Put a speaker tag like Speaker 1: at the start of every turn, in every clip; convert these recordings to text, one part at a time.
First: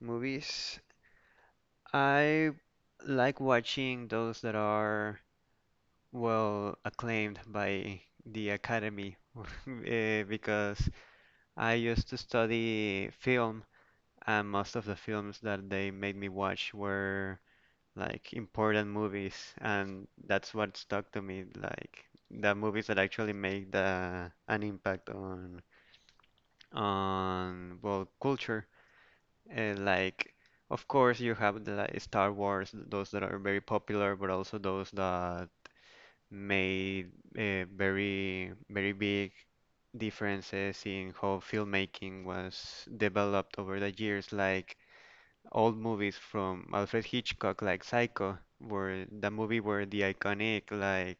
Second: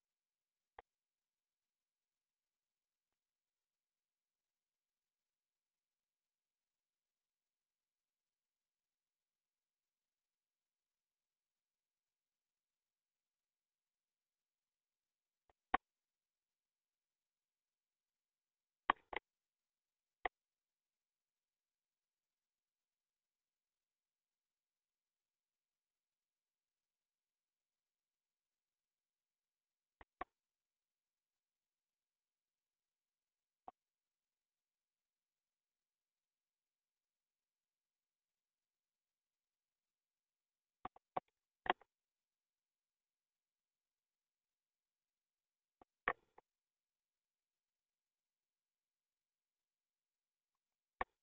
Speaker 1: Movies. I like watching those that are well acclaimed by the Academy because I used to study film, and most of the films that they made me watch were like important movies, and that's what stuck to me, like the movies that actually make the an impact on well culture. And like, of course, you have the like, Star Wars, those that are very popular, but also those that made very, very big differences in how filmmaking was developed over the years. Like old movies from Alfred Hitchcock, like Psycho, were the movie where the iconic like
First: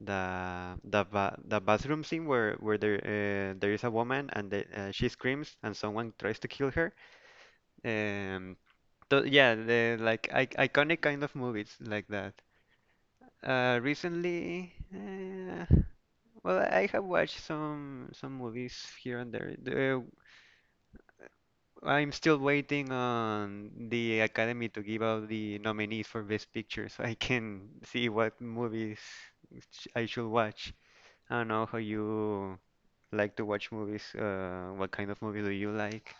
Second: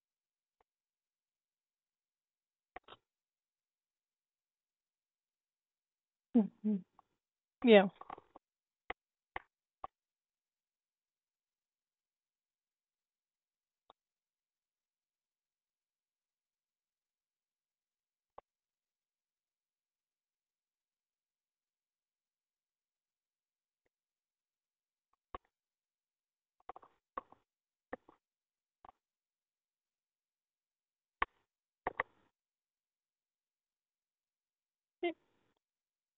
Speaker 1: the bathroom scene where there there is a woman and she screams and someone tries to kill her.
Speaker 2: Yeah.
Speaker 1: Um, yeah, the like I iconic kind of movies like that. Recently, well, I have watched some movies here and there. I'm still waiting on the Academy to give out the nominees for Best Picture, so I can see what movies I should watch. I don't know how you like to watch movies. What kind of movies do you like?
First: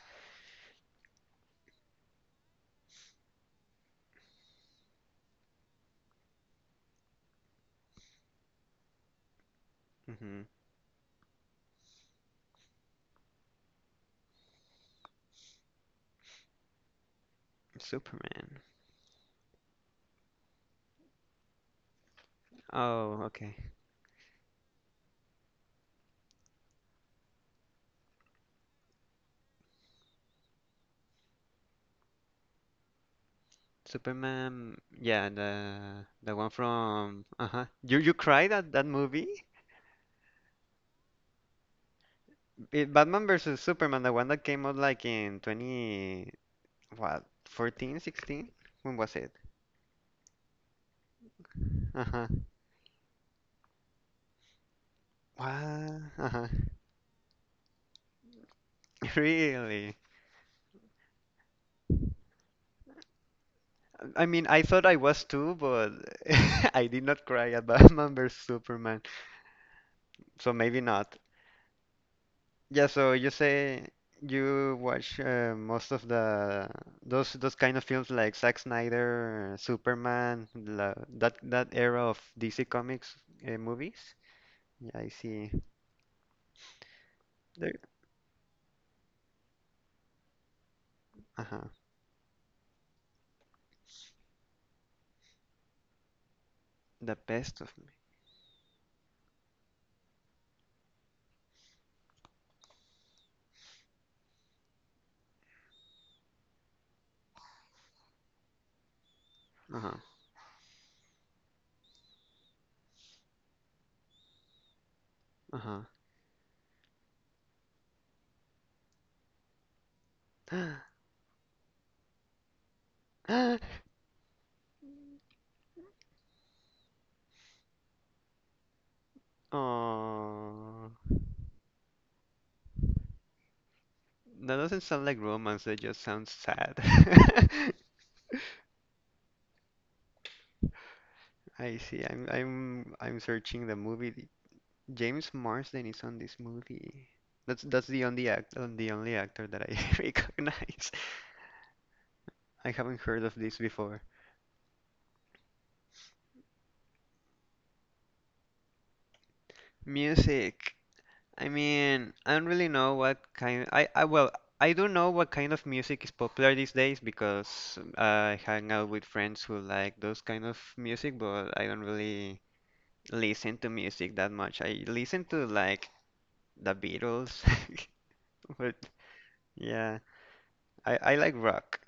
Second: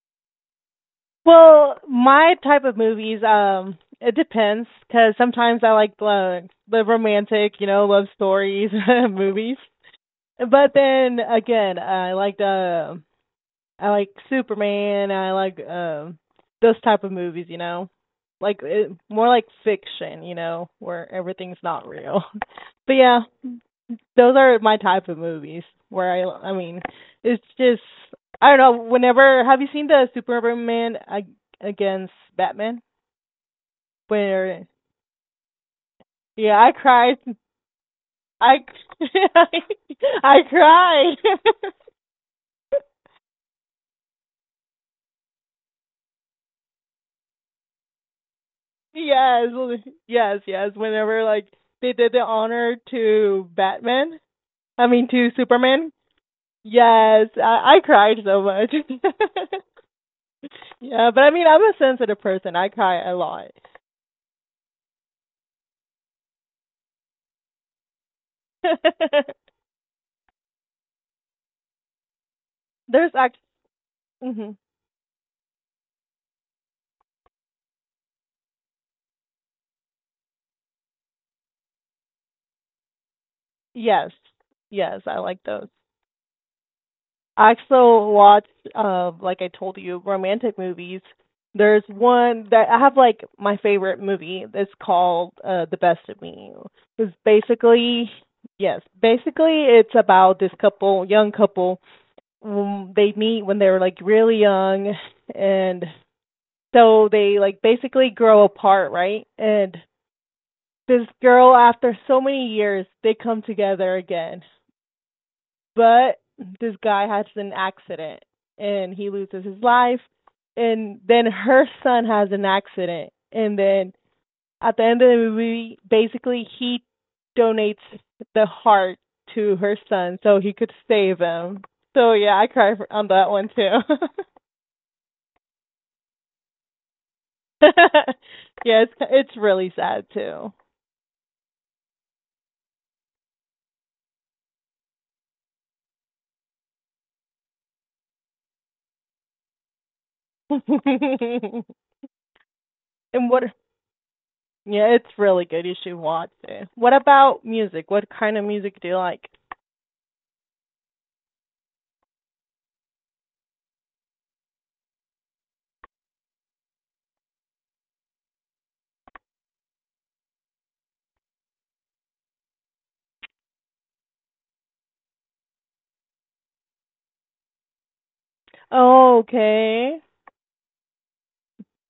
Speaker 2: Well, my type of movies, it depends because sometimes I like the romantic, love stories movies.
Speaker 1: Hmm.
Speaker 2: But then again, I like Superman. I like those type of movies,
Speaker 1: Superman.
Speaker 2: more like fiction, where everything's not real. But yeah,
Speaker 1: Oh, okay.
Speaker 2: those are my type of movies where I mean it's just I don't know. Whenever, have you seen the Superman against Batman where
Speaker 1: Superman, yeah, the one
Speaker 2: yeah I cried
Speaker 1: from uh-huh. You
Speaker 2: I
Speaker 1: cried at that movie?
Speaker 2: I cried
Speaker 1: It, Batman versus Superman, the one that came out like in 20 what, 14, 16? When was it?
Speaker 2: yes, yes, yes, whenever like they did the
Speaker 1: Uh-huh.
Speaker 2: honor to Batman, I mean, to Superman.
Speaker 1: Wow. Uh-huh.
Speaker 2: Yes, I cried so much
Speaker 1: Really?
Speaker 2: yeah, but I mean I'm a sensitive person. I cry a lot.
Speaker 1: I mean, I thought I was too, but I did not cry at Batman versus Superman. So maybe not. Yeah,
Speaker 2: There's
Speaker 1: so you
Speaker 2: act.
Speaker 1: say
Speaker 2: Hmm.
Speaker 1: you watch most of the those kind of films like Zack Snyder, Superman, that era of DC Comics movies.
Speaker 2: Yes,
Speaker 1: Yeah,
Speaker 2: yes,
Speaker 1: I
Speaker 2: I like
Speaker 1: see.
Speaker 2: those. I
Speaker 1: There,
Speaker 2: also watch, like I told you, romantic movies.
Speaker 1: uh-huh.
Speaker 2: There's one that I have like my favorite movie. It's called The Best of Me. It's
Speaker 1: The best of me.
Speaker 2: basically, yes, basically it's about this couple, young couple. They meet when they're like really young, and so they like basically grow apart, right? And
Speaker 1: Uh-huh.
Speaker 2: this girl, after so many years, they come together again. But this guy has an accident and he loses his life.
Speaker 1: Uh-huh.
Speaker 2: And then her son has an accident. And then at the end of the movie, basically, he donates the heart to her son so he could
Speaker 1: Oh,
Speaker 2: save him. So yeah, I cry for, on that one too.
Speaker 1: that doesn't sound like romance. That just sounds sad.
Speaker 2: Yeah, it's really sad too.
Speaker 1: I see. I'm searching the movie. James Marsden is on this movie. That's the only act on the only actor that I recognize.
Speaker 2: And
Speaker 1: I haven't heard of
Speaker 2: what?
Speaker 1: this before.
Speaker 2: Yeah, it's really good. You should watch it. What about music? What kind of music do you like?
Speaker 1: Music. I mean, I don't really know what kind I, well, I do know what kind of music is popular these days because I hang out with friends who like those kind of music, but I don't really listen to music that much. I listen to like the Beatles, but yeah,
Speaker 2: Okay.
Speaker 1: I like rock.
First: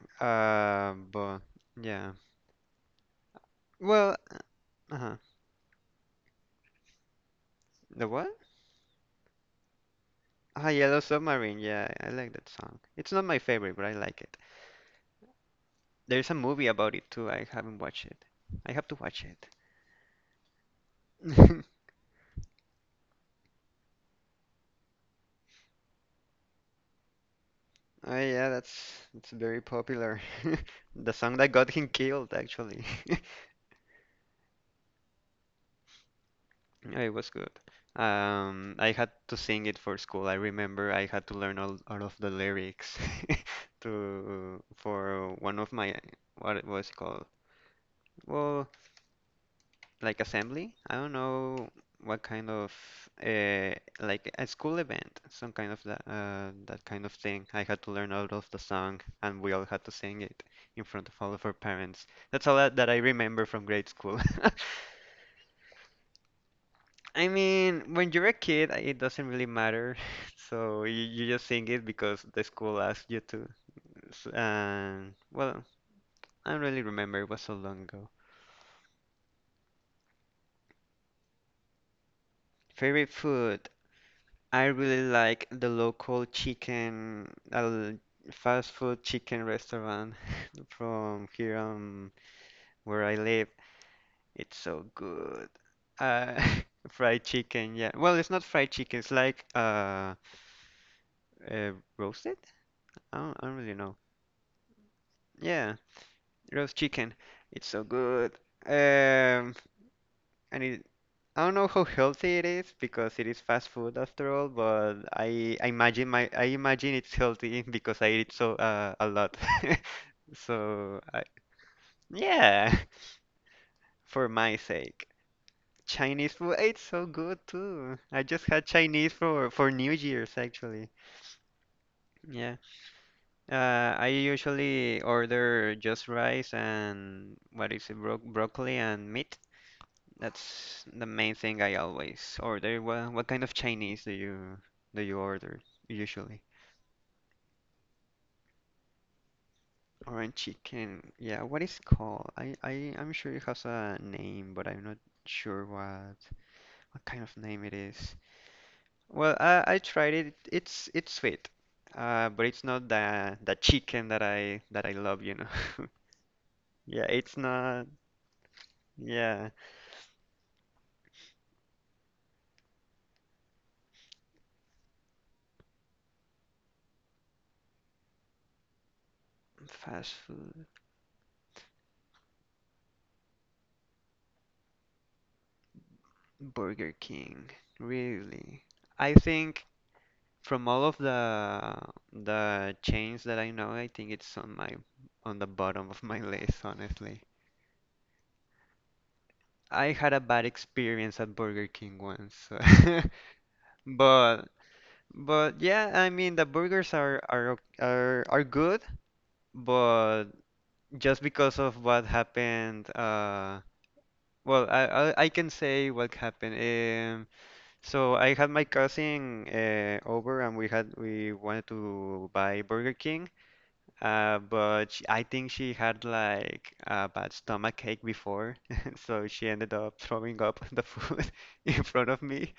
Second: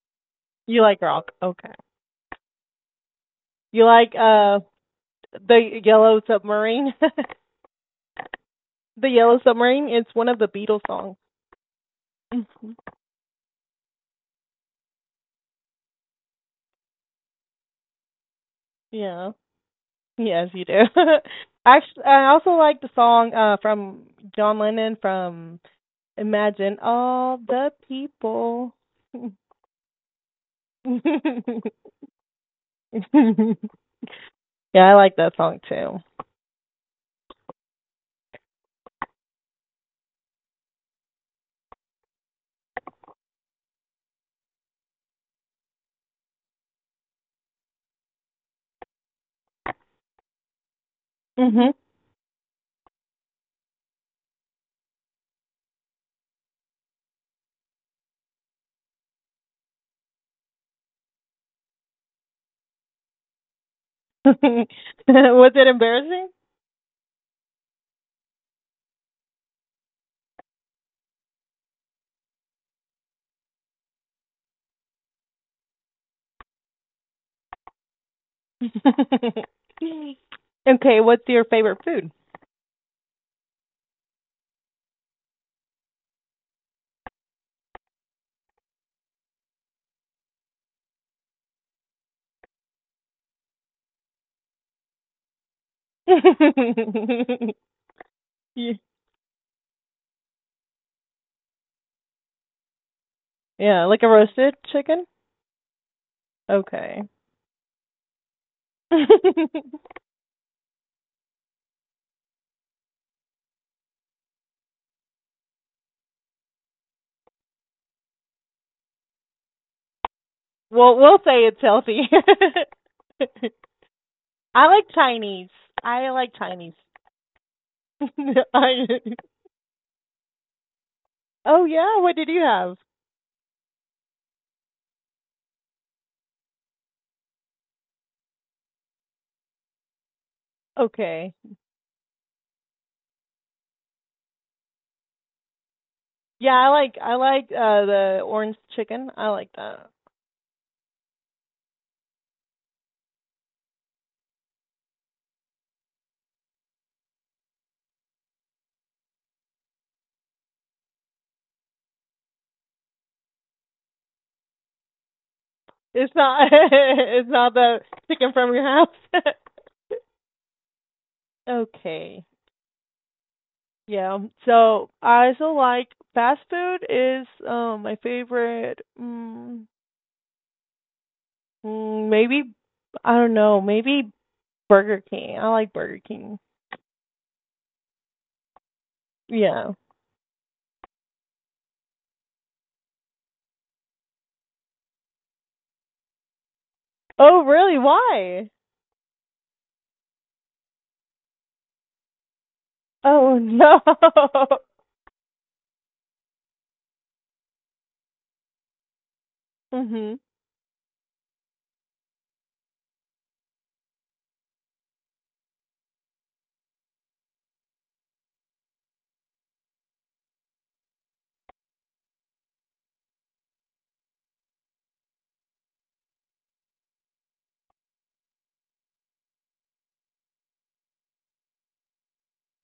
Speaker 2: You
Speaker 1: Uh,
Speaker 2: like rock.
Speaker 1: but
Speaker 2: Okay.
Speaker 1: yeah.
Speaker 2: You like
Speaker 1: Well, uh-huh.
Speaker 2: the Yellow Submarine?
Speaker 1: The what?
Speaker 2: The Yellow Submarine. It's one of the
Speaker 1: Ah,
Speaker 2: Beatles
Speaker 1: Yellow
Speaker 2: songs.
Speaker 1: Submarine. Yeah, I like that song. It's not my favorite, but I like it. There's a movie about it too. I haven't watched it. I have to watch
Speaker 2: Yeah. Yes, you do.
Speaker 1: it.
Speaker 2: Actually, I also like the song from John Lennon, from Imagine All the
Speaker 1: Oh yeah,
Speaker 2: People.
Speaker 1: that's
Speaker 2: Yeah,
Speaker 1: it's very popular. The song that got him killed, actually.
Speaker 2: I like that song too.
Speaker 1: Yeah, it was good. I had to sing it for school. I remember I had to learn all of the lyrics to for one of my what it was called. Well, like assembly. I don't know
Speaker 2: Mhm.
Speaker 1: what kind of uh, like a school event, some kind of that kind of thing. I had to learn all of the song, and we all had to sing it in front of all of our parents. That's all that I remember from grade school.
Speaker 2: Was it embarrassing?
Speaker 1: I mean, when you're a kid, it doesn't really matter, so you just sing it because the school asked you to. And well, I don't really remember. It was so long ago.
Speaker 2: Okay, what's your favorite food?
Speaker 1: Favorite food? I really like the local chicken, fast food chicken restaurant from here where I live. It's so good. Uh, fried chicken, yeah. Well, it's not fried
Speaker 2: Ye-
Speaker 1: chicken. It's like roasted? I don't really
Speaker 2: yeah,
Speaker 1: know.
Speaker 2: like a roasted chicken?
Speaker 1: Yeah, roast
Speaker 2: Okay.
Speaker 1: chicken. It's so good. Um,
Speaker 2: Well,
Speaker 1: and it I don't know how healthy it is because it is fast food after all, but I imagine my I imagine it's healthy because I eat so a lot. So
Speaker 2: we'll
Speaker 1: I,
Speaker 2: say it's healthy.
Speaker 1: yeah, for my
Speaker 2: I like
Speaker 1: sake.
Speaker 2: Chinese. I like
Speaker 1: Chinese food,
Speaker 2: Chinese.
Speaker 1: it's so good too. I just had
Speaker 2: I,
Speaker 1: Chinese for New Year's actually.
Speaker 2: oh yeah, what did you
Speaker 1: Yeah.
Speaker 2: have?
Speaker 1: I usually order just rice and what is it, broccoli and meat. That's the
Speaker 2: Okay.
Speaker 1: main thing I always order. Well, what kind of Chinese do you order usually?
Speaker 2: Yeah, I like the orange chicken. I like that.
Speaker 1: Orange chicken. Yeah, what is called? I, I'm sure it has a name, but I'm not sure what kind of name it is. Well, I tried it. It's sweet. But it's not the chicken that I love, you know.
Speaker 2: It's not
Speaker 1: Yeah,
Speaker 2: it's
Speaker 1: it's
Speaker 2: not the
Speaker 1: not.
Speaker 2: chicken from your house.
Speaker 1: Yeah,
Speaker 2: Okay. Yeah. So I also like fast food is my favorite.
Speaker 1: fast food,
Speaker 2: Maybe I don't know. Maybe Burger King. I like Burger King.
Speaker 1: Burger King. Really. I think
Speaker 2: Yeah.
Speaker 1: from all of the chains that I know, I think it's on my on the bottom of my list, honestly.
Speaker 2: Oh really? Why?
Speaker 1: I had a bad experience at Burger King once, so
Speaker 2: Oh no.
Speaker 1: but but yeah, I mean the burgers are are good,
Speaker 2: Mhm.
Speaker 1: but just because of what happened, well, I can say what happened. So I had my cousin over, and we wanted to buy Burger King. But sh I think she had like a bad stomach ache before, so she ended up throwing up the food in front of me.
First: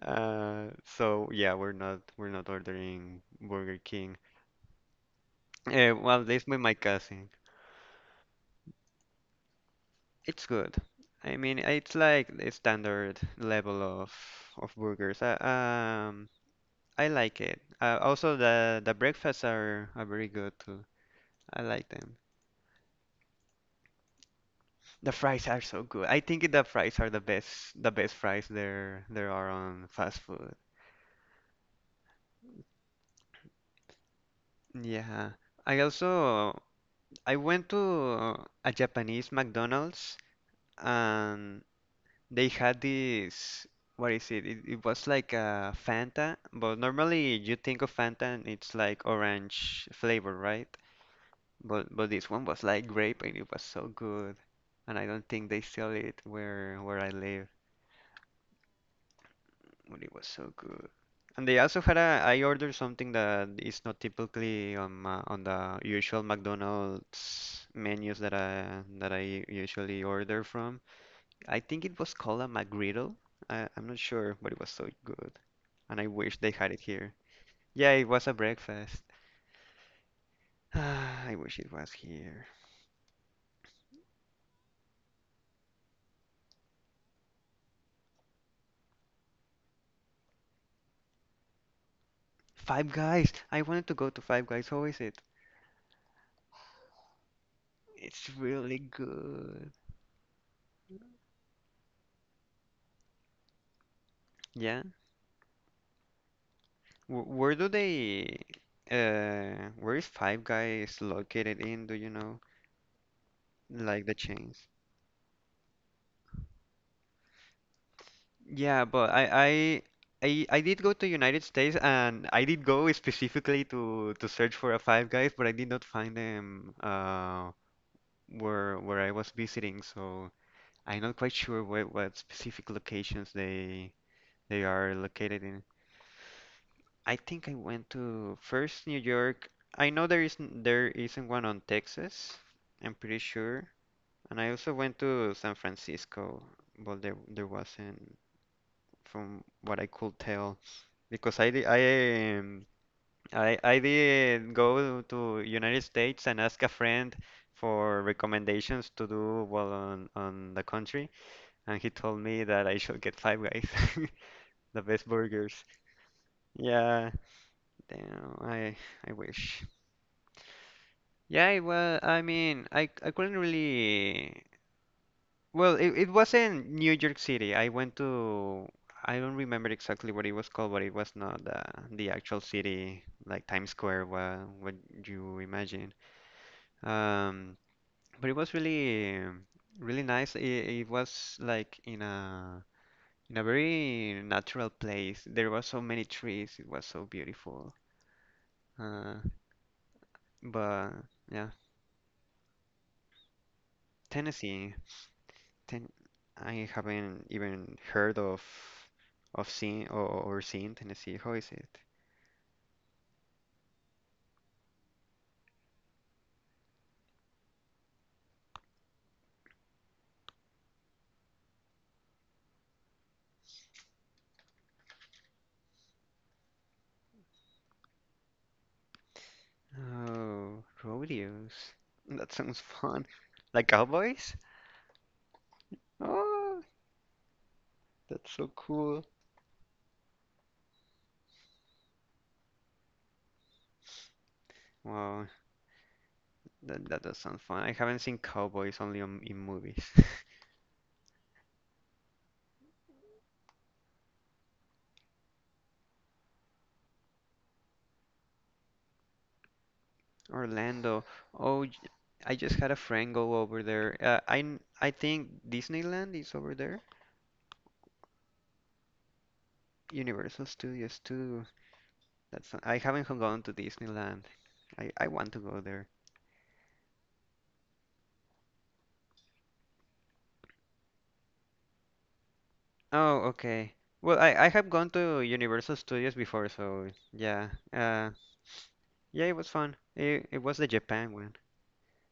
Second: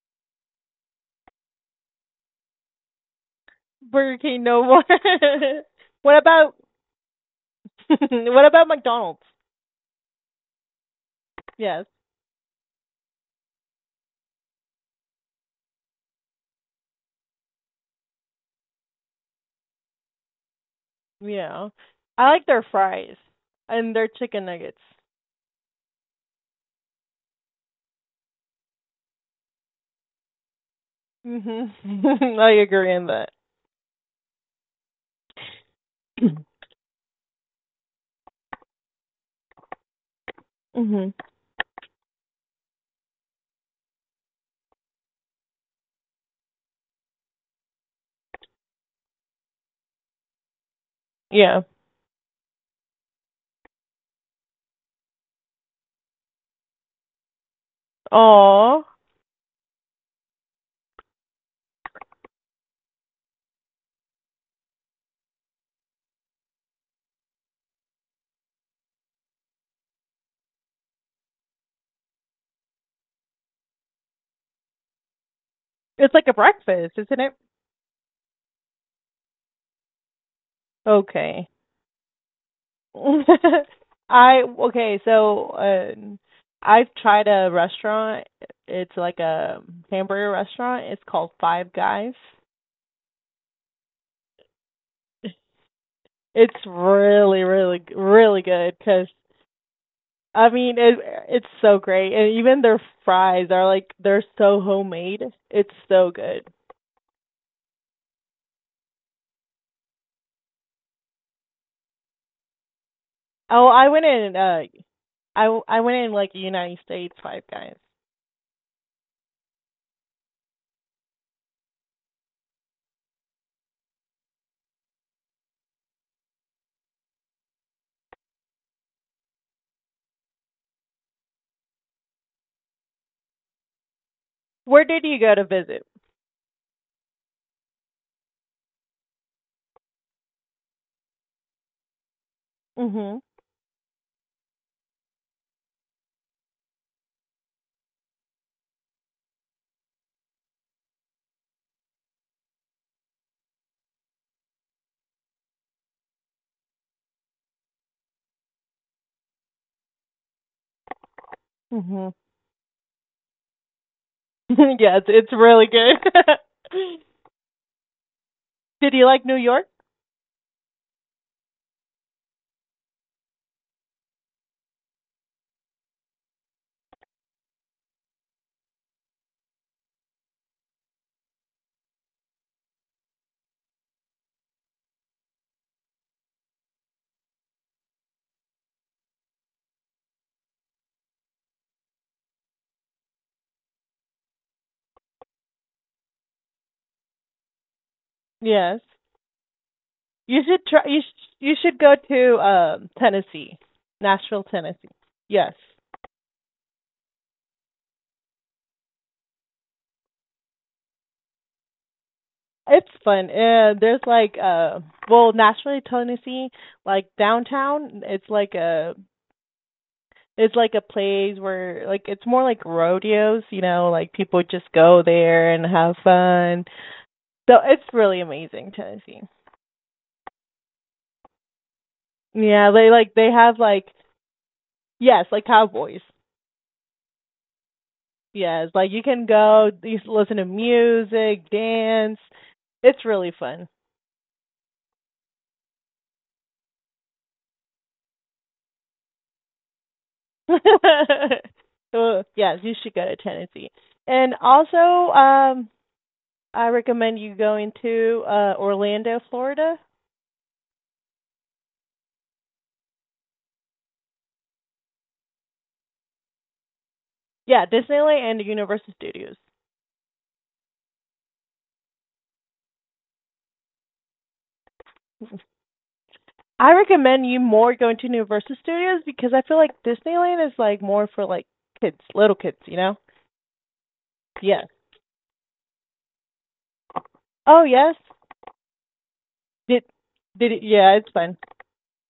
Speaker 1: Uh, so yeah, we're not ordering Burger King.
Speaker 2: Burger King no more. What
Speaker 1: Well, at least
Speaker 2: about
Speaker 1: with my cousin,
Speaker 2: what about McDonald's?
Speaker 1: it's good. I mean,
Speaker 2: Yes.
Speaker 1: it's like the standard level of burgers. I like it. Also, the breakfasts are very good too. I
Speaker 2: Yeah.
Speaker 1: like them.
Speaker 2: I like their fries and their chicken nuggets.
Speaker 1: The fries are so good. I think the fries are the best, fries there are on fast food.
Speaker 2: Mhm. I agree on that.
Speaker 1: Yeah. I also I went to a Japanese McDonald's
Speaker 2: Mhm.
Speaker 1: and they had this what is it? It was like a Fanta, but normally you think of Fanta and it's like orange flavor, right?
Speaker 2: Yeah.
Speaker 1: But this one was like grape and it was so good. And I don't think they sell it where I live.
Speaker 2: Aw.
Speaker 1: But it was so good. And they also had I ordered something that is not typically on on the usual McDonald's menus that I usually order from. I think it was called a McGriddle. I'm not sure, but it was so good. And I
Speaker 2: It's like
Speaker 1: wish
Speaker 2: a
Speaker 1: they had it
Speaker 2: breakfast,
Speaker 1: here.
Speaker 2: isn't it?
Speaker 1: Yeah, it was a breakfast. I
Speaker 2: Okay.
Speaker 1: wish it was here.
Speaker 2: I okay, so I've tried a restaurant. It's like a hamburger restaurant. It's called Five Guys.
Speaker 1: Five Guys. I wanted to go to Five Guys. How is it?
Speaker 2: It's really, really,
Speaker 1: It's
Speaker 2: really good
Speaker 1: really
Speaker 2: because
Speaker 1: good.
Speaker 2: I mean it. It's so great, and even their fries are like they're so
Speaker 1: Yeah,
Speaker 2: homemade. It's so good.
Speaker 1: Wh- Where do they, where is Five Guys located in? Do you know?
Speaker 2: Oh, I went
Speaker 1: Like the
Speaker 2: in.
Speaker 1: chains?
Speaker 2: I went in like United States Five Guys.
Speaker 1: Yeah, but I did go to United States and I did go specifically to search for a Five Guys, but I did not find them where I was visiting, so I'm not quite sure what specific locations they
Speaker 2: Where
Speaker 1: are
Speaker 2: did you go to
Speaker 1: located.
Speaker 2: visit?
Speaker 1: I think I went to first New York. I know there isn't one on Texas. I'm pretty
Speaker 2: Mhm.
Speaker 1: sure. And I also went to San Francisco, but there wasn't from what I could tell because I di- I did go to United States and ask a friend for recommendations to do well on the country, and he
Speaker 2: Mhm.
Speaker 1: told me that I should get Five Guys, the
Speaker 2: Yes,
Speaker 1: best
Speaker 2: it's
Speaker 1: burgers.
Speaker 2: really good.
Speaker 1: Yeah, damn,
Speaker 2: Did you
Speaker 1: I
Speaker 2: like New
Speaker 1: wish.
Speaker 2: York?
Speaker 1: Yeah, well, I mean, I couldn't really. Well, it was in New York City I went to. I don't remember exactly what it was called, but it was not the actual city, like Times Square, what you imagine. Um, but it was really nice. It was like in a very natural place. There were so many trees. It was so beautiful.
Speaker 2: Yes.
Speaker 1: Uh,
Speaker 2: You should try.
Speaker 1: but yeah,
Speaker 2: You should go to Tennessee, Nashville,
Speaker 1: Tennessee.
Speaker 2: Tennessee. Yes,
Speaker 1: Ten, I haven't even heard of seeing or seeing Tennessee. How is it?
Speaker 2: it's fun. There's like well, Nashville, Tennessee, like downtown. it's like a place where like it's more like rodeos. You know, like people just go there and have fun. So it's really amazing, Tennessee.
Speaker 1: Oh, rodeos. That sounds
Speaker 2: Yeah, they
Speaker 1: fun.
Speaker 2: like they have
Speaker 1: Like
Speaker 2: like
Speaker 1: cowboys?
Speaker 2: Yes, like cowboys.
Speaker 1: Oh, that's so
Speaker 2: Yes, like
Speaker 1: cool.
Speaker 2: you can go, listen to music, dance. It's really fun.
Speaker 1: Wow, that does sound fun. I haven't seen cowboys only in movies.
Speaker 2: So yes, you should go to Tennessee. And also, um, I recommend you going to Orlando, Florida.
Speaker 1: Orlando. Oh, j- I just had a friend go over there. I think Disneyland is over there.
Speaker 2: Yeah, Disneyland and Universal Studios.
Speaker 1: Universal Studios too. That's I haven't gone to Disneyland. I want to go there.
Speaker 2: I recommend you more going to Universal Studios because I feel like Disneyland is like more for like kids, little kids, you know?
Speaker 1: Oh, okay. Well, I
Speaker 2: Yeah.
Speaker 1: have gone to Universal Studios before, so yeah.
Speaker 2: Oh yes.
Speaker 1: Yeah, it was fun.
Speaker 2: Did
Speaker 1: It was the
Speaker 2: yeah,
Speaker 1: Japan
Speaker 2: it's
Speaker 1: one.
Speaker 2: fun.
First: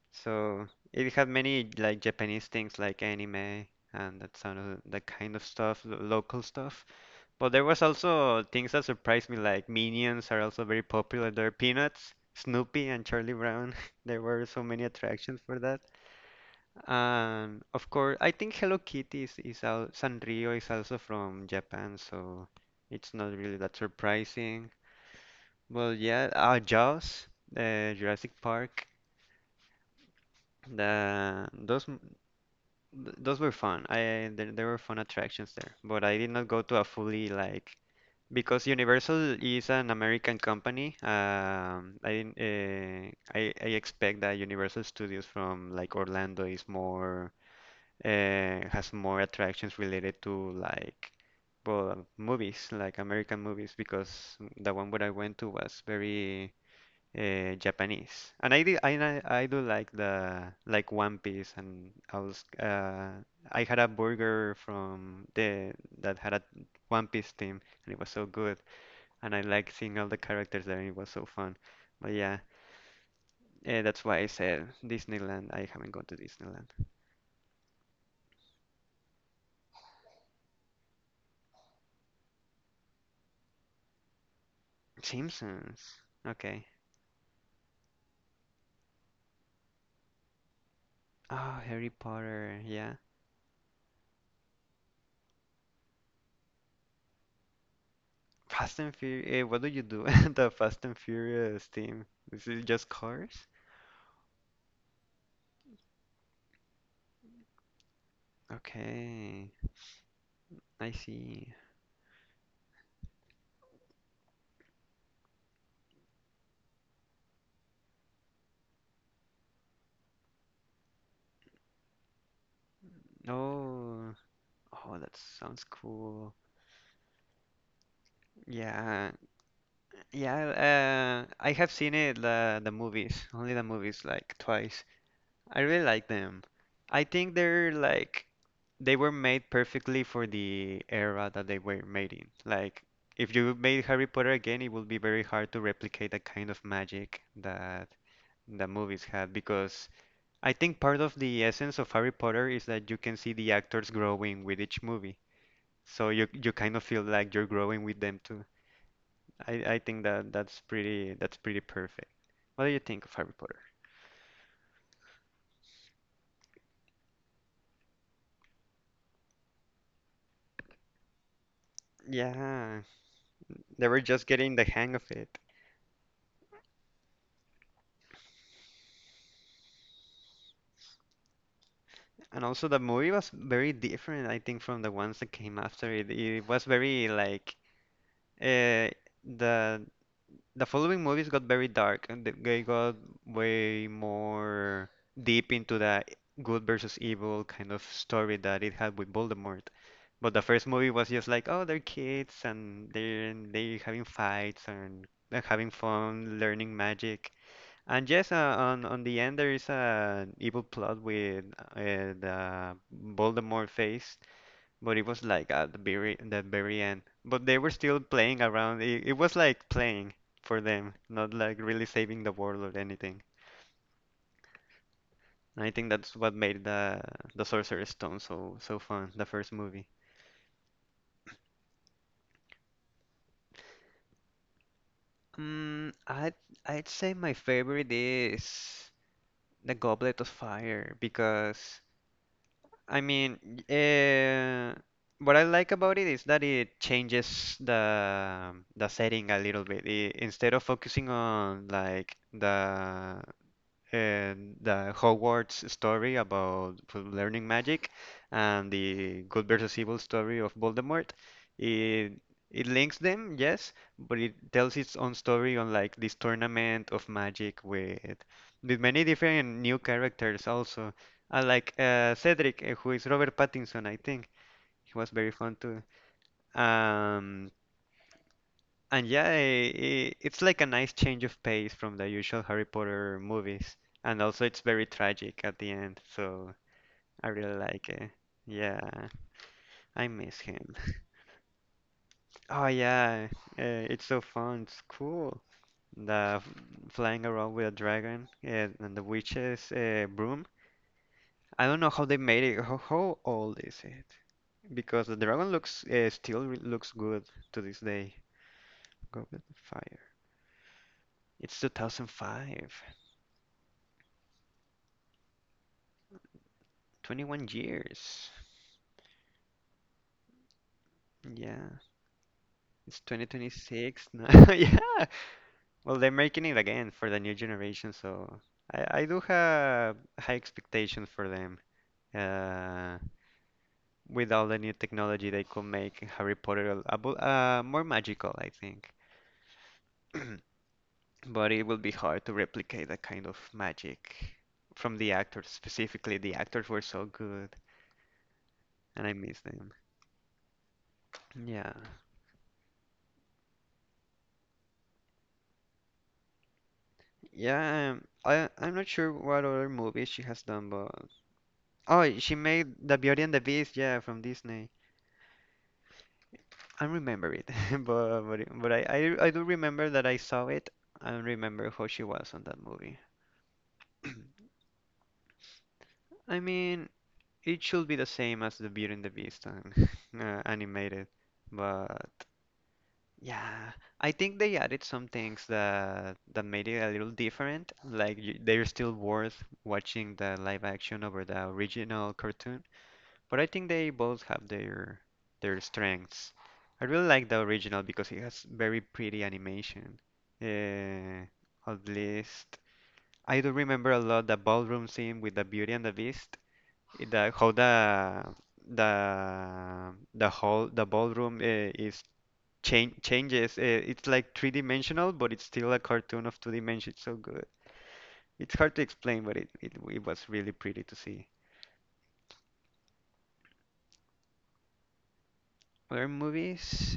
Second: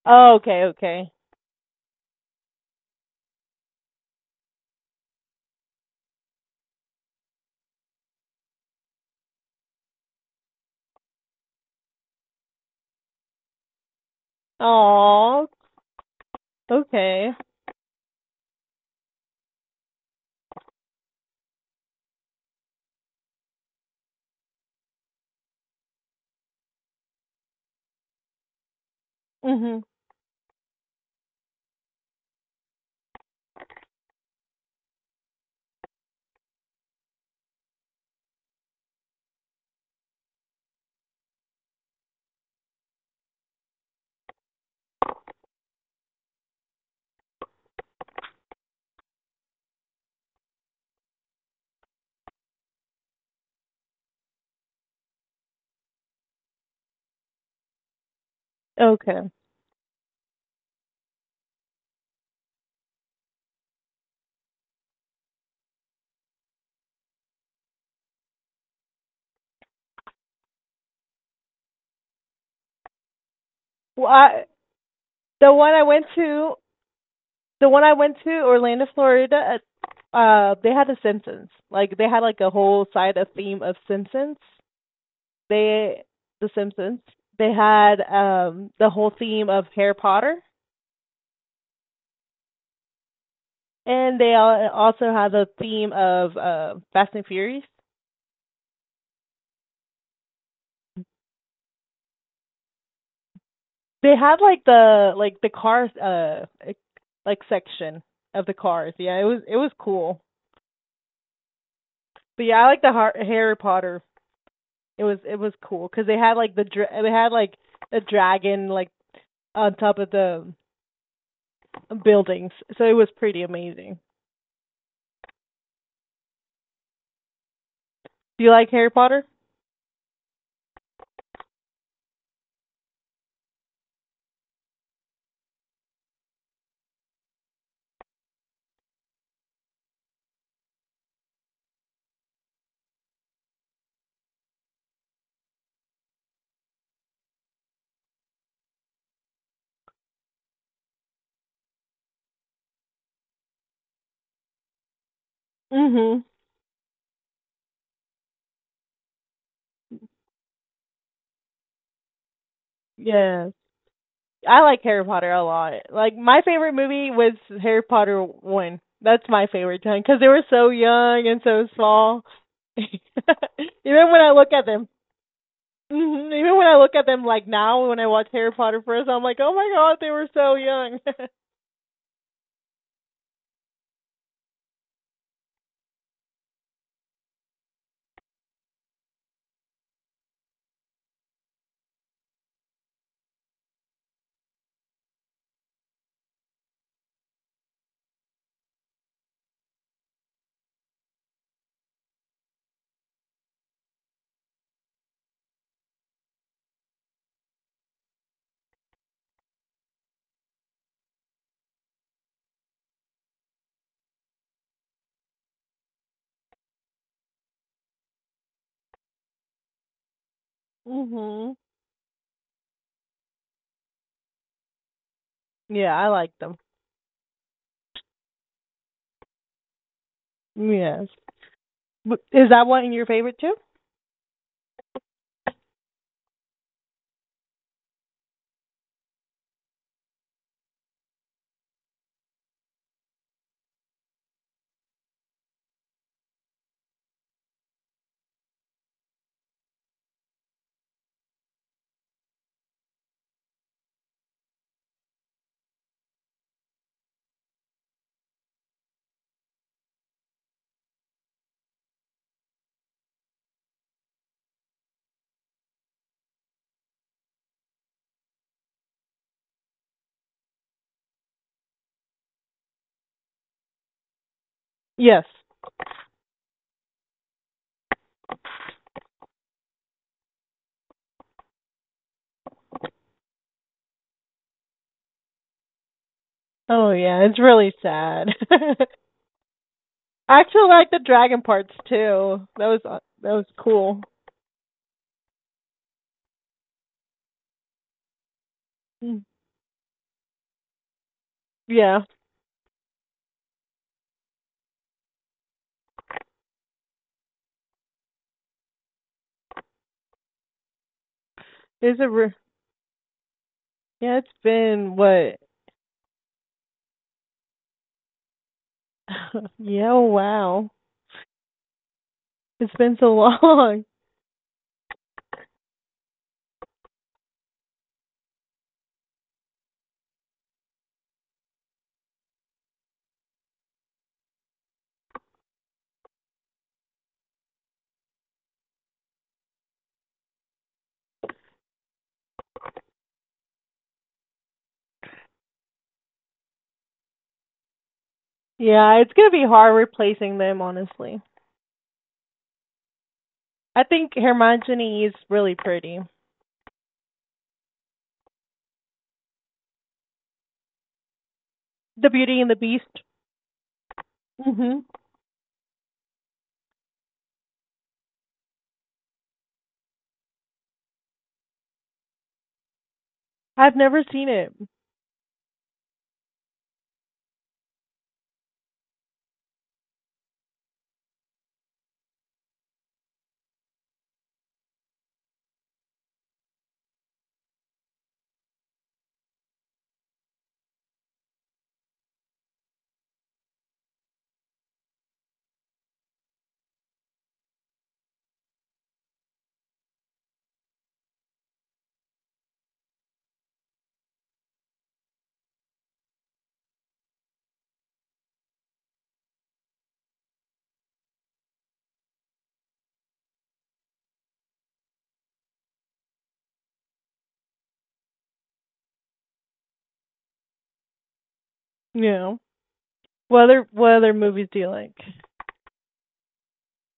Speaker 2: Oh, okay,
Speaker 1: So
Speaker 2: okay.
Speaker 1: it had many like Japanese things like anime and that kind of stuff, local stuff. But there was also things that surprised me, like Minions are also very popular there. Peanuts, Snoopy, and Charlie Brown. There were so many attractions for
Speaker 2: Oh,
Speaker 1: that.
Speaker 2: okay.
Speaker 1: And of course, I think Hello Kitty is al Sanrio is also from Japan, so it's not really that surprising. Well, yeah, Jaws, Jurassic Park,
Speaker 2: Mhm.
Speaker 1: the those m- th- those were fun. There were fun attractions there, but I did not go to a fully like because Universal is an American company. I didn't, I expect that Universal Studios from like Orlando is more has more attractions related to like well movies like American movies, because the one where I went to was very Japanese. And I did
Speaker 2: Okay.
Speaker 1: I do like the like One Piece, and I was I had a burger from the that had a One Piece theme and it was so good, and I like seeing all the characters there and it was so fun, but yeah. That's
Speaker 2: Well,
Speaker 1: why I
Speaker 2: I
Speaker 1: said Disneyland.
Speaker 2: the
Speaker 1: I
Speaker 2: one I
Speaker 1: haven't gone
Speaker 2: went
Speaker 1: to
Speaker 2: to,
Speaker 1: Disneyland.
Speaker 2: Orlando, Florida. They had the Simpsons. Like they had like a whole side of theme of Simpsons.
Speaker 1: Simpsons.
Speaker 2: They the
Speaker 1: Okay.
Speaker 2: Simpsons. They had the whole theme of Harry Potter,
Speaker 1: Oh, Harry Potter, yeah.
Speaker 2: and they also had the theme of Fast and Furious.
Speaker 1: Fast and Furious. What do you do in the Fast and Furious team? Is it just cars?
Speaker 2: They had like the cars like, section of the cars. Yeah, it was
Speaker 1: Okay,
Speaker 2: it was cool.
Speaker 1: I see.
Speaker 2: But yeah, I like the Harry Potter. It was cool because they had like a dragon like on top of the buildings, so it was pretty amazing.
Speaker 1: Oh, oh, that sounds cool.
Speaker 2: Do you like Harry
Speaker 1: Yeah,
Speaker 2: Potter?
Speaker 1: yeah. I have seen it the movies, only the movies, like twice. I really like them. I think they're like they were made perfectly for the era that they were made in. Like if you made Harry Potter again, it would be very hard to replicate the kind of magic that the movies had, because I think part of the essence of Harry Potter is that you can see the actors growing with each movie. So
Speaker 2: Mhm.
Speaker 1: you kind of feel like you're growing with them too. I think that that's pretty perfect. What do you think of Harry
Speaker 2: Yeah,
Speaker 1: Potter?
Speaker 2: I like Harry Potter a lot. Like my favorite movie was Harry Potter one. That's my favorite time because they were so young and so small.
Speaker 1: Yeah,
Speaker 2: Even
Speaker 1: they were
Speaker 2: when
Speaker 1: just
Speaker 2: I look
Speaker 1: getting the
Speaker 2: at them,
Speaker 1: hang of it.
Speaker 2: hmm Even when I look at them, like now when I watch Harry Potter first, I'm like, oh my god, they were so young.
Speaker 1: And also the movie was very different, I think, from the ones that came after it. It was very like uh, the the following movies got very dark, and they got way more deep into the good versus evil kind of story that it had with Voldemort. But the first movie was just like, oh, they're kids and they're having fights and they're having fun, learning magic. And yes, on the end there is an evil plot with the Voldemort face, but it was like at the very end. But they were still playing around. It was like playing for them, not
Speaker 2: Mhm.
Speaker 1: like really saving the world or anything. And I think
Speaker 2: Yeah, I
Speaker 1: that's what
Speaker 2: like them.
Speaker 1: made the Sorcerer's Stone so so fun, the first movie.
Speaker 2: Yes. But is that one your favorite too?
Speaker 1: Mm, I'd I'd say my favorite is The Goblet of Fire because. I mean, uh, what I like about it is that it changes the setting a little bit. Instead of focusing on like the and the Hogwarts story about learning magic and the good versus evil story of Voldemort. It it links them, yes, but it tells its own story on like this tournament of magic with many different new characters also. I like Cedric, who is Robert Pattinson, I think. He was
Speaker 2: Yes.
Speaker 1: very fun too. Um, and yeah, I it's like a nice change of pace from the usual Harry Potter movies. And also, it's very tragic at the end, so
Speaker 2: Oh yeah,
Speaker 1: I
Speaker 2: it's
Speaker 1: really
Speaker 2: really
Speaker 1: like it.
Speaker 2: sad.
Speaker 1: Yeah, I miss
Speaker 2: I actually
Speaker 1: him.
Speaker 2: like the dragon parts too.
Speaker 1: Oh,
Speaker 2: That was uh,
Speaker 1: yeah,
Speaker 2: that was cool.
Speaker 1: it's so fun. It's cool. The f- Flying around with a dragon, and the
Speaker 2: Mm.
Speaker 1: witch's broom. I don't know
Speaker 2: Yeah.
Speaker 1: how they made it. How old is it? Because the dragon looks looks good to this day. Goblet of Fire. It's
Speaker 2: Is a re-
Speaker 1: 2005.
Speaker 2: yeah. It's been what?
Speaker 1: 21 years.
Speaker 2: Yeah. Oh, wow.
Speaker 1: Yeah,
Speaker 2: It's been
Speaker 1: it's
Speaker 2: so long.
Speaker 1: 2026 now. Yeah. Well, they're making it again for the new generation, so I do have high expectations for them. Uh, with all the new technology, they could make Harry Potter more magical, I think. But it will be hard to replicate that kind of magic from the actors. Specifically, the actors were so good,
Speaker 2: Yeah,
Speaker 1: and I
Speaker 2: it's gonna
Speaker 1: miss
Speaker 2: be
Speaker 1: them.
Speaker 2: hard replacing them, honestly.
Speaker 1: Yeah.
Speaker 2: I think Hermione is really pretty.
Speaker 1: Yeah, I'm not sure what other movies she has done, but Oh,
Speaker 2: The
Speaker 1: she
Speaker 2: Beauty and
Speaker 1: made
Speaker 2: the
Speaker 1: The Beauty
Speaker 2: Beast.
Speaker 1: and the Beast, yeah, from Disney.
Speaker 2: Mhm.
Speaker 1: I remember it, but I do remember that I saw it and remember how she was on that movie.
Speaker 2: I've never seen it.
Speaker 1: I mean, it should be the same as The Beauty and the Beast, and animated, but yeah, I think they added some things that that made it a little different. Like they're still worth watching the live action over the original cartoon. But I think they both have their strengths. I really like the original because it has very pretty animation. Uh, at least I do remember a lot the ballroom scene with the Beauty and the Beast. The how the whole the ballroom is changes. It's like three dimensional, but it's still a cartoon of two dimensions. It's so good. It's hard to explain, but it it was really pretty to see.
Speaker 2: No. What other movies do you like?
Speaker 1: Other movies,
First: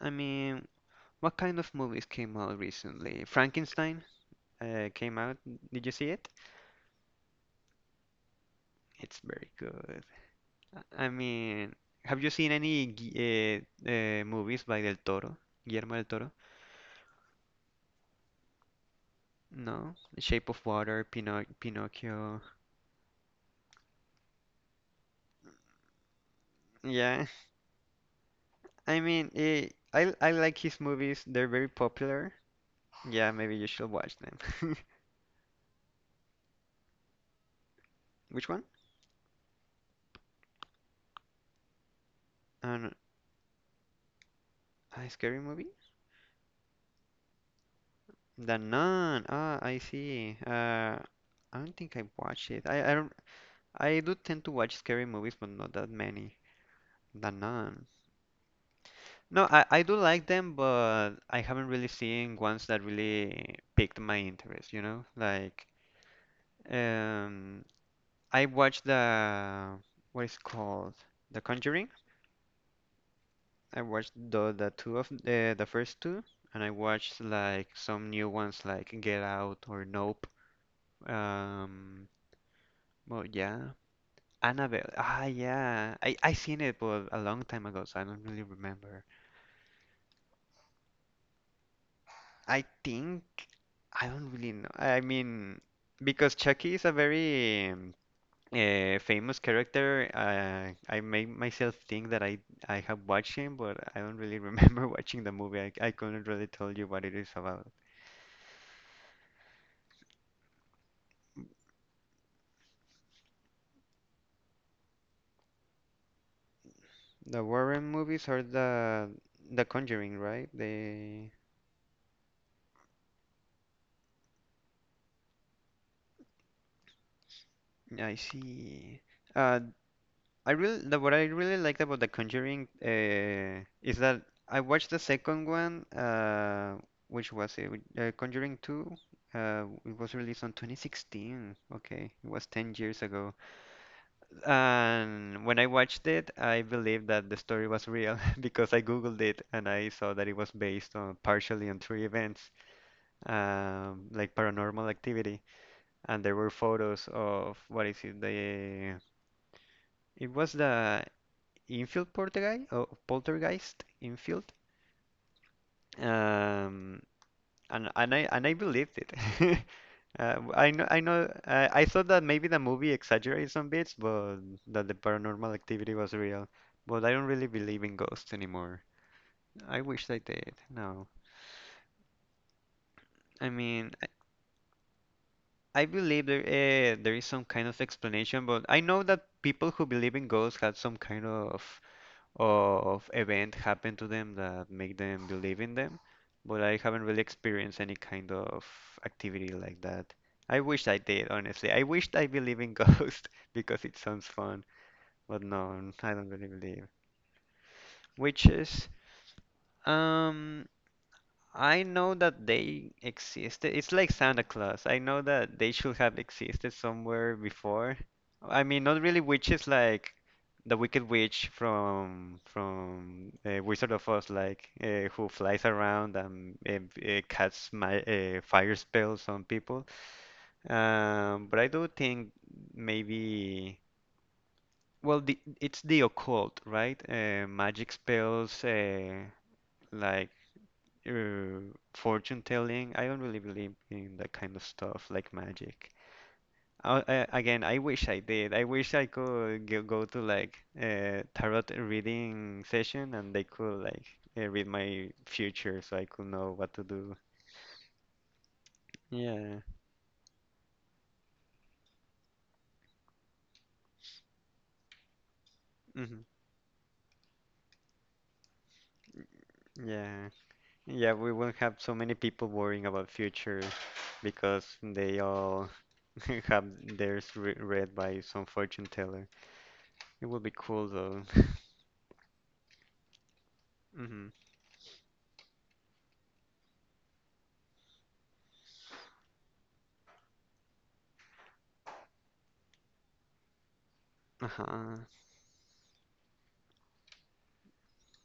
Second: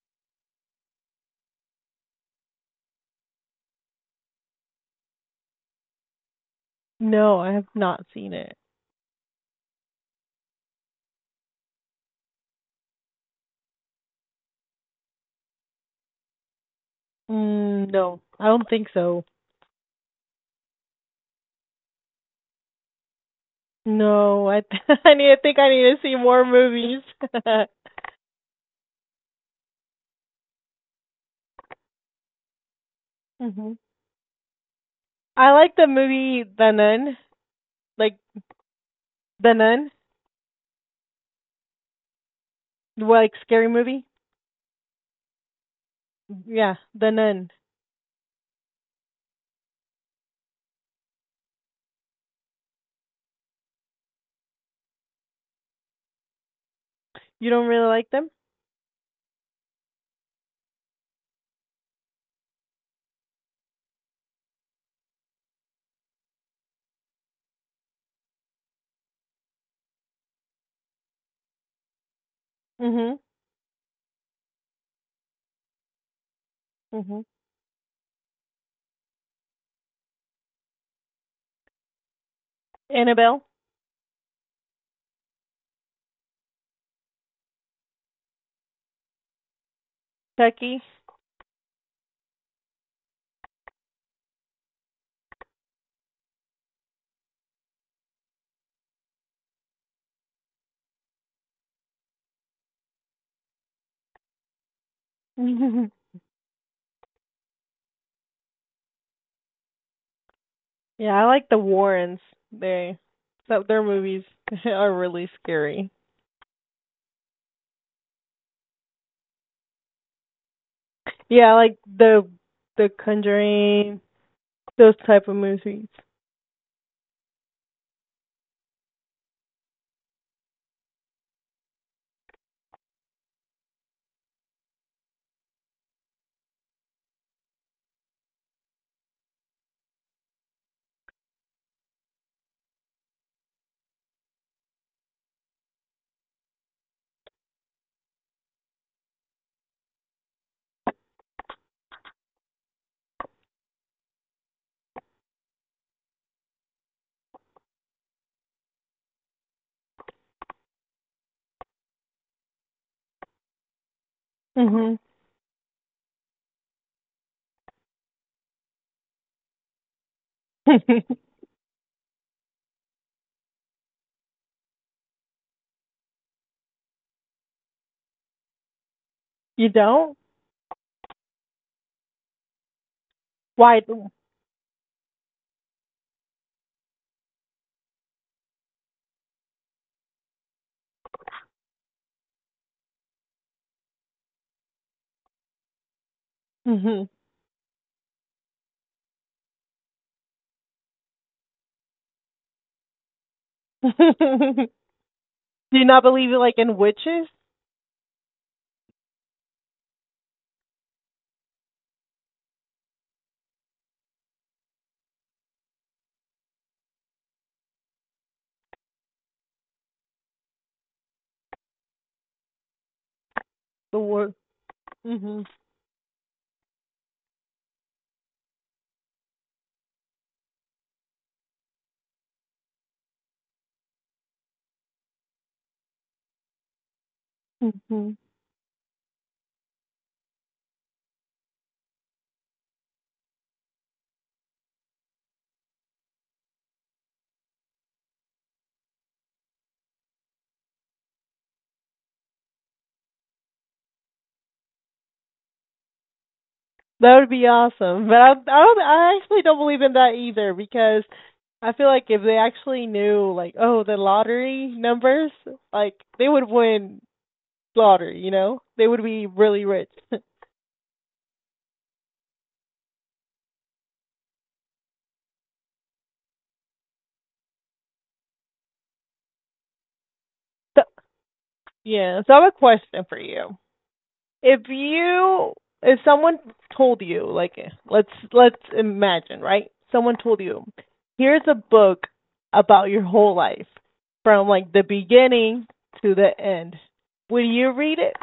Speaker 1: I mean. What kind of movies came out recently? Frankenstein came out. Did you see it?
Speaker 2: No, I have not seen it.
Speaker 1: It's very good. I mean, have you seen any movies by Del Toro? Guillermo del Toro?
Speaker 2: Mm, no, I don't think so.
Speaker 1: No. Shape of Water, Pinocchio.
Speaker 2: No, I think I need to see more movies.
Speaker 1: Yeah. I mean, I like his movies. They're very popular. Yeah, maybe you
Speaker 2: hmm
Speaker 1: should watch them.
Speaker 2: I like the movie The Nun, like
Speaker 1: Which one?
Speaker 2: The Nun,
Speaker 1: An
Speaker 2: what, like scary movie.
Speaker 1: a scary movie?
Speaker 2: Yeah, The Nun.
Speaker 1: The Nun. Ah, I see. I don't think I watched it. I don't I do tend to watch scary movies, but not that many, that
Speaker 2: You don't really
Speaker 1: none.
Speaker 2: like them?
Speaker 1: No, I do like them, but I haven't really seen ones that really piqued my interest, you know? Like, um, I watched what is it called? The Conjuring.
Speaker 2: Mhm.
Speaker 1: I watched the two of the first two, and I watched
Speaker 2: Mhm.
Speaker 1: like some new ones like Get Out or Nope. Um, well,
Speaker 2: Annabelle,
Speaker 1: yeah. Annabelle. Ah, yeah. I seen it, but a long time ago, so I don't really remember.
Speaker 2: Chucky.
Speaker 1: I think I don't really know. I mean, because Chucky is a very famous character, I make myself think that I have watched him, but I don't really remember watching the movie. I couldn't really tell you what it is about.
Speaker 2: Yeah, I like the Warrens. They that their movies are really scary.
Speaker 1: The Warren movies are the Conjuring, right? The
Speaker 2: Yeah, I like the Conjuring, those type of movies.
Speaker 1: I see. Uh, I really the, what I really liked about The Conjuring is that I watched the second one, which was it? Which- Conjuring 2. It was released on 2016. Okay, it was 10 years ago. And when I watched it, I believed that the story was real because I googled it and I saw that it was based on partially on three events, like paranormal activity, and there were photos of what is it? The it was the Infield Poltergeist, oh, Poltergeist Infield,
Speaker 2: Mhm.
Speaker 1: um, and I believed it. I know, I thought that maybe the movie exaggerated some bits, but that the paranormal activity was real. But I don't really believe in ghosts anymore.
Speaker 2: You
Speaker 1: I wish
Speaker 2: don't?
Speaker 1: I did. No, I
Speaker 2: Why?
Speaker 1: mean, I believe there is some kind of explanation, but I know that people who believe in ghosts had some kind of event happen to them that make them believe in them, but I haven't
Speaker 2: Mhm.
Speaker 1: really experienced any kind of activity like that. I wish I did, honestly. I wished I believe in ghosts because it sounds fun, but
Speaker 2: Do you
Speaker 1: no,
Speaker 2: not
Speaker 1: I don't
Speaker 2: believe it,
Speaker 1: really
Speaker 2: like in
Speaker 1: believe.
Speaker 2: witches?
Speaker 1: Witches, um, I know that they existed. It's like Santa Claus. I know that they should have existed somewhere before. I mean, not really witches like the Wicked Witch from Wizard
Speaker 2: The
Speaker 1: of Oz,
Speaker 2: war.
Speaker 1: like who
Speaker 2: Mhm.
Speaker 1: flies around and casts my fire spells on people. But I do think maybe well, the, it's the occult, right? Magic
Speaker 2: Mhm.
Speaker 1: spells, like uh, fortune telling. I don't really believe in that kind of stuff like magic. Again, I wish I did. I wish I could go to like a tarot reading session and they could like read my future so I could know what to do.
Speaker 2: That would be awesome. But I actually
Speaker 1: Yeah.
Speaker 2: don't believe in that either because I feel like if they actually knew like oh the lottery numbers, like
Speaker 1: Hmm.
Speaker 2: they would win slaughter, you know? They would be really rich. So,
Speaker 1: Yeah. Yeah, we won't have so many people worrying about future because they all have theirs re read by some fortune teller. It would be cool though.
Speaker 2: yeah, so I have a question for you.
Speaker 1: Hmm.
Speaker 2: If you if someone told you, like let's let's imagine, right? Someone told you, here's a book about your whole life from like the
Speaker 1: Uh-huh.
Speaker 2: beginning to the end. Would you read it?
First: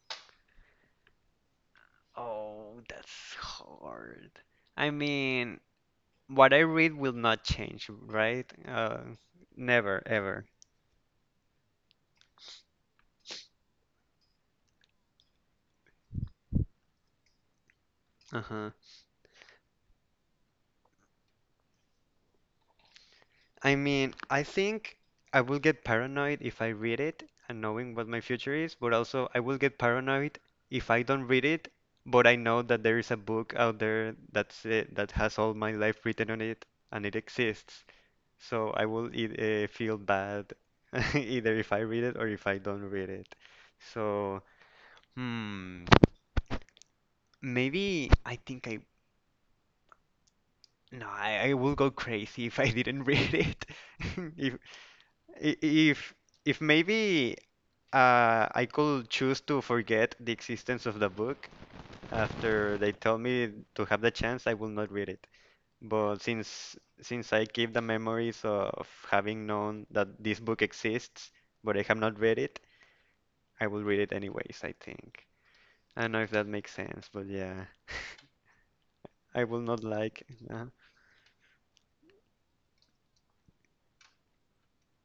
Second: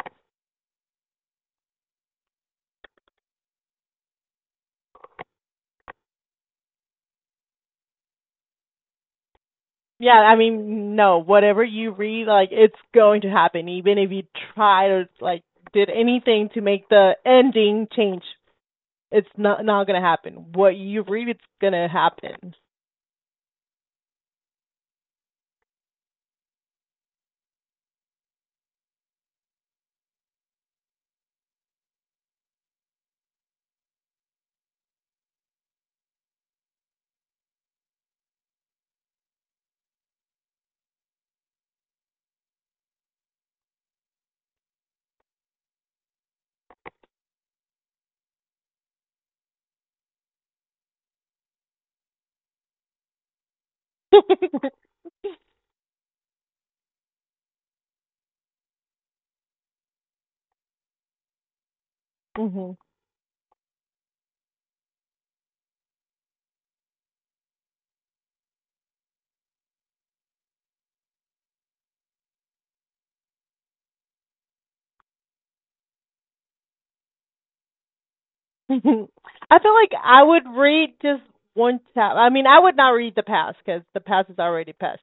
Speaker 1: Oh, that's hard. I mean, what I read will not change, right? Never,
Speaker 2: Yeah, I
Speaker 1: ever.
Speaker 2: mean, no, whatever you read, like it's going to happen even if you try to like did anything to make the ending change.
Speaker 1: Uh-huh.
Speaker 2: It's not gonna happen. What you read, it's gonna happen.
Speaker 1: I mean, I think I will get paranoid if I read it and knowing what my future is, but also I will get paranoid if I don't read it, but I know that there is a book out there that has all my life written on it and it exists. So I will e feel bad either if I read it or if I don't read it. So. Hmm. Maybe I think I no, I will go crazy if I didn't read it. If i- if if maybe I could choose to forget the existence of the book
Speaker 2: Mhm.
Speaker 1: after they tell me to have the chance, I will not read it. But since I keep the memories of having known that this book exists, but I have not read it, I will read it anyways, I think. I don't know if that makes sense, but yeah,
Speaker 2: I feel
Speaker 1: I will not
Speaker 2: like
Speaker 1: like.
Speaker 2: I would read just one chapter. I mean, I would not read the past because the past is already past.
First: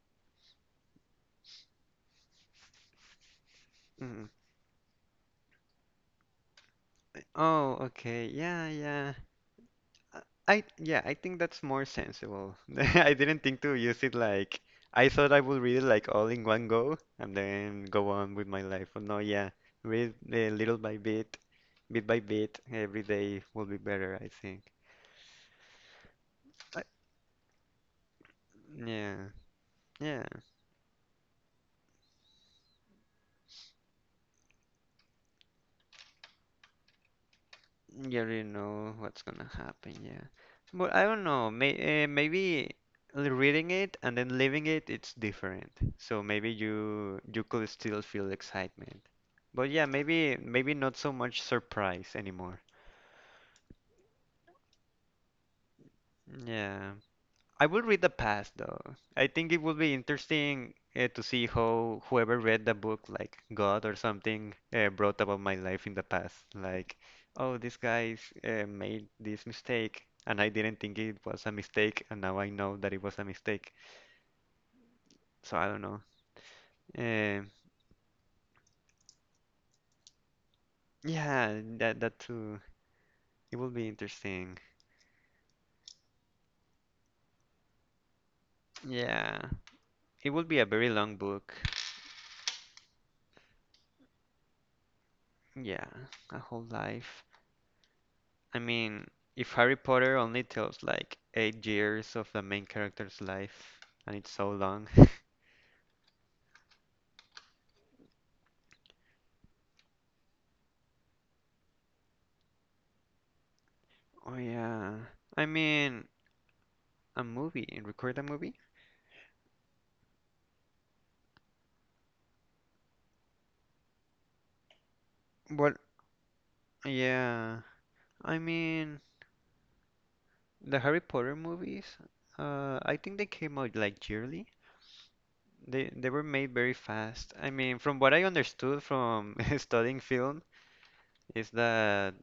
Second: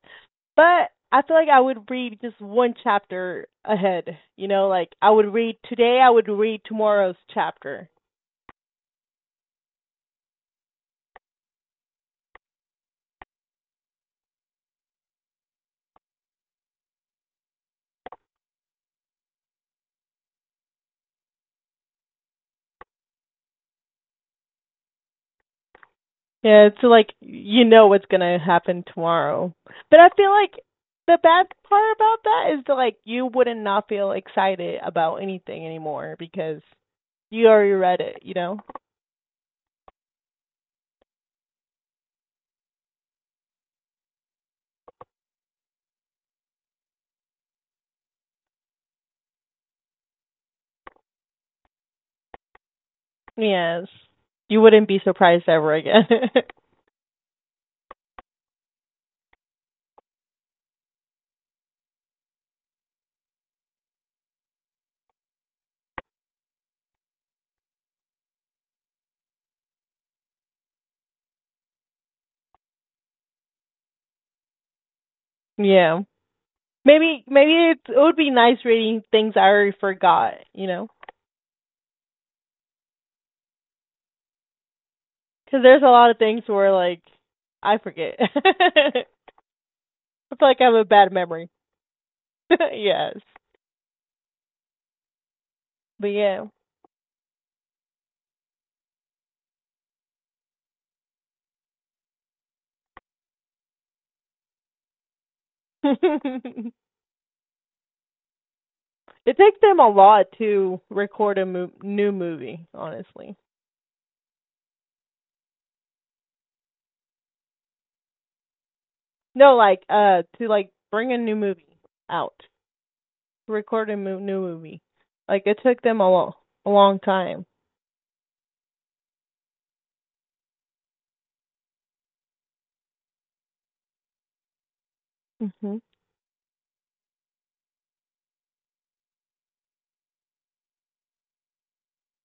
Speaker 2: But I feel like I would read just one chapter ahead.
Speaker 1: Uh,
Speaker 2: You know, like I would read today. I would read tomorrow's
Speaker 1: Oh,
Speaker 2: chapter.
Speaker 1: okay. Yeah, yeah. Uh, I yeah, I think that's more sensible. I didn't think to use it like I thought I would read it like all in one go and then go on with my life. But no, yeah, read bit by bit, every day will be better, I think.
Speaker 2: Yeah,
Speaker 1: I,
Speaker 2: it's like you know what's gonna happen
Speaker 1: yeah,
Speaker 2: tomorrow. But I
Speaker 1: yeah.
Speaker 2: feel like the bad part about that is that like you wouldn't not feel excited about anything anymore because you already read
Speaker 1: You
Speaker 2: it, you
Speaker 1: already
Speaker 2: know?
Speaker 1: know what's gonna happen, yeah. But I don't know, maybe reading it and then leaving it, it's different. So maybe you could still feel excitement. But yeah, maybe not so much surprise anymore.
Speaker 2: Yes. You wouldn't be surprised ever again.
Speaker 1: Yeah. I will read the past though. I think it would be interesting to see how whoever read the book, like God or something, brought about my life in the past. Like, oh, this guy made this mistake, and I didn't think it was a mistake, and now I know that it was a mistake. So I don't
Speaker 2: Yeah.
Speaker 1: know.
Speaker 2: Maybe
Speaker 1: Um
Speaker 2: maybe it would be nice reading things I already forgot, you know?
Speaker 1: yeah, that too. It will be interesting.
Speaker 2: Because there's a lot of things where like I forget.
Speaker 1: Yeah, it
Speaker 2: I
Speaker 1: will
Speaker 2: feel
Speaker 1: be
Speaker 2: like I
Speaker 1: a
Speaker 2: have a
Speaker 1: very
Speaker 2: bad
Speaker 1: long
Speaker 2: memory.
Speaker 1: book.
Speaker 2: Yes.
Speaker 1: Yeah,
Speaker 2: But
Speaker 1: a
Speaker 2: yeah.
Speaker 1: whole life. I mean, if Harry Potter only tells like 8 years of the main character's life, and it's so long.
Speaker 2: It takes them a lot to record a new movie, honestly.
Speaker 1: Oh yeah. I mean, a movie, record a movie?
Speaker 2: No, like to like bring a new movie out, record a new movie. Like it
Speaker 1: Well,
Speaker 2: took them a long time.
Speaker 1: yeah. I mean, the Harry Potter movies, I think they came out like yearly.
Speaker 2: Mhm.
Speaker 1: They were made very fast. I mean, from what I understood from studying film, is that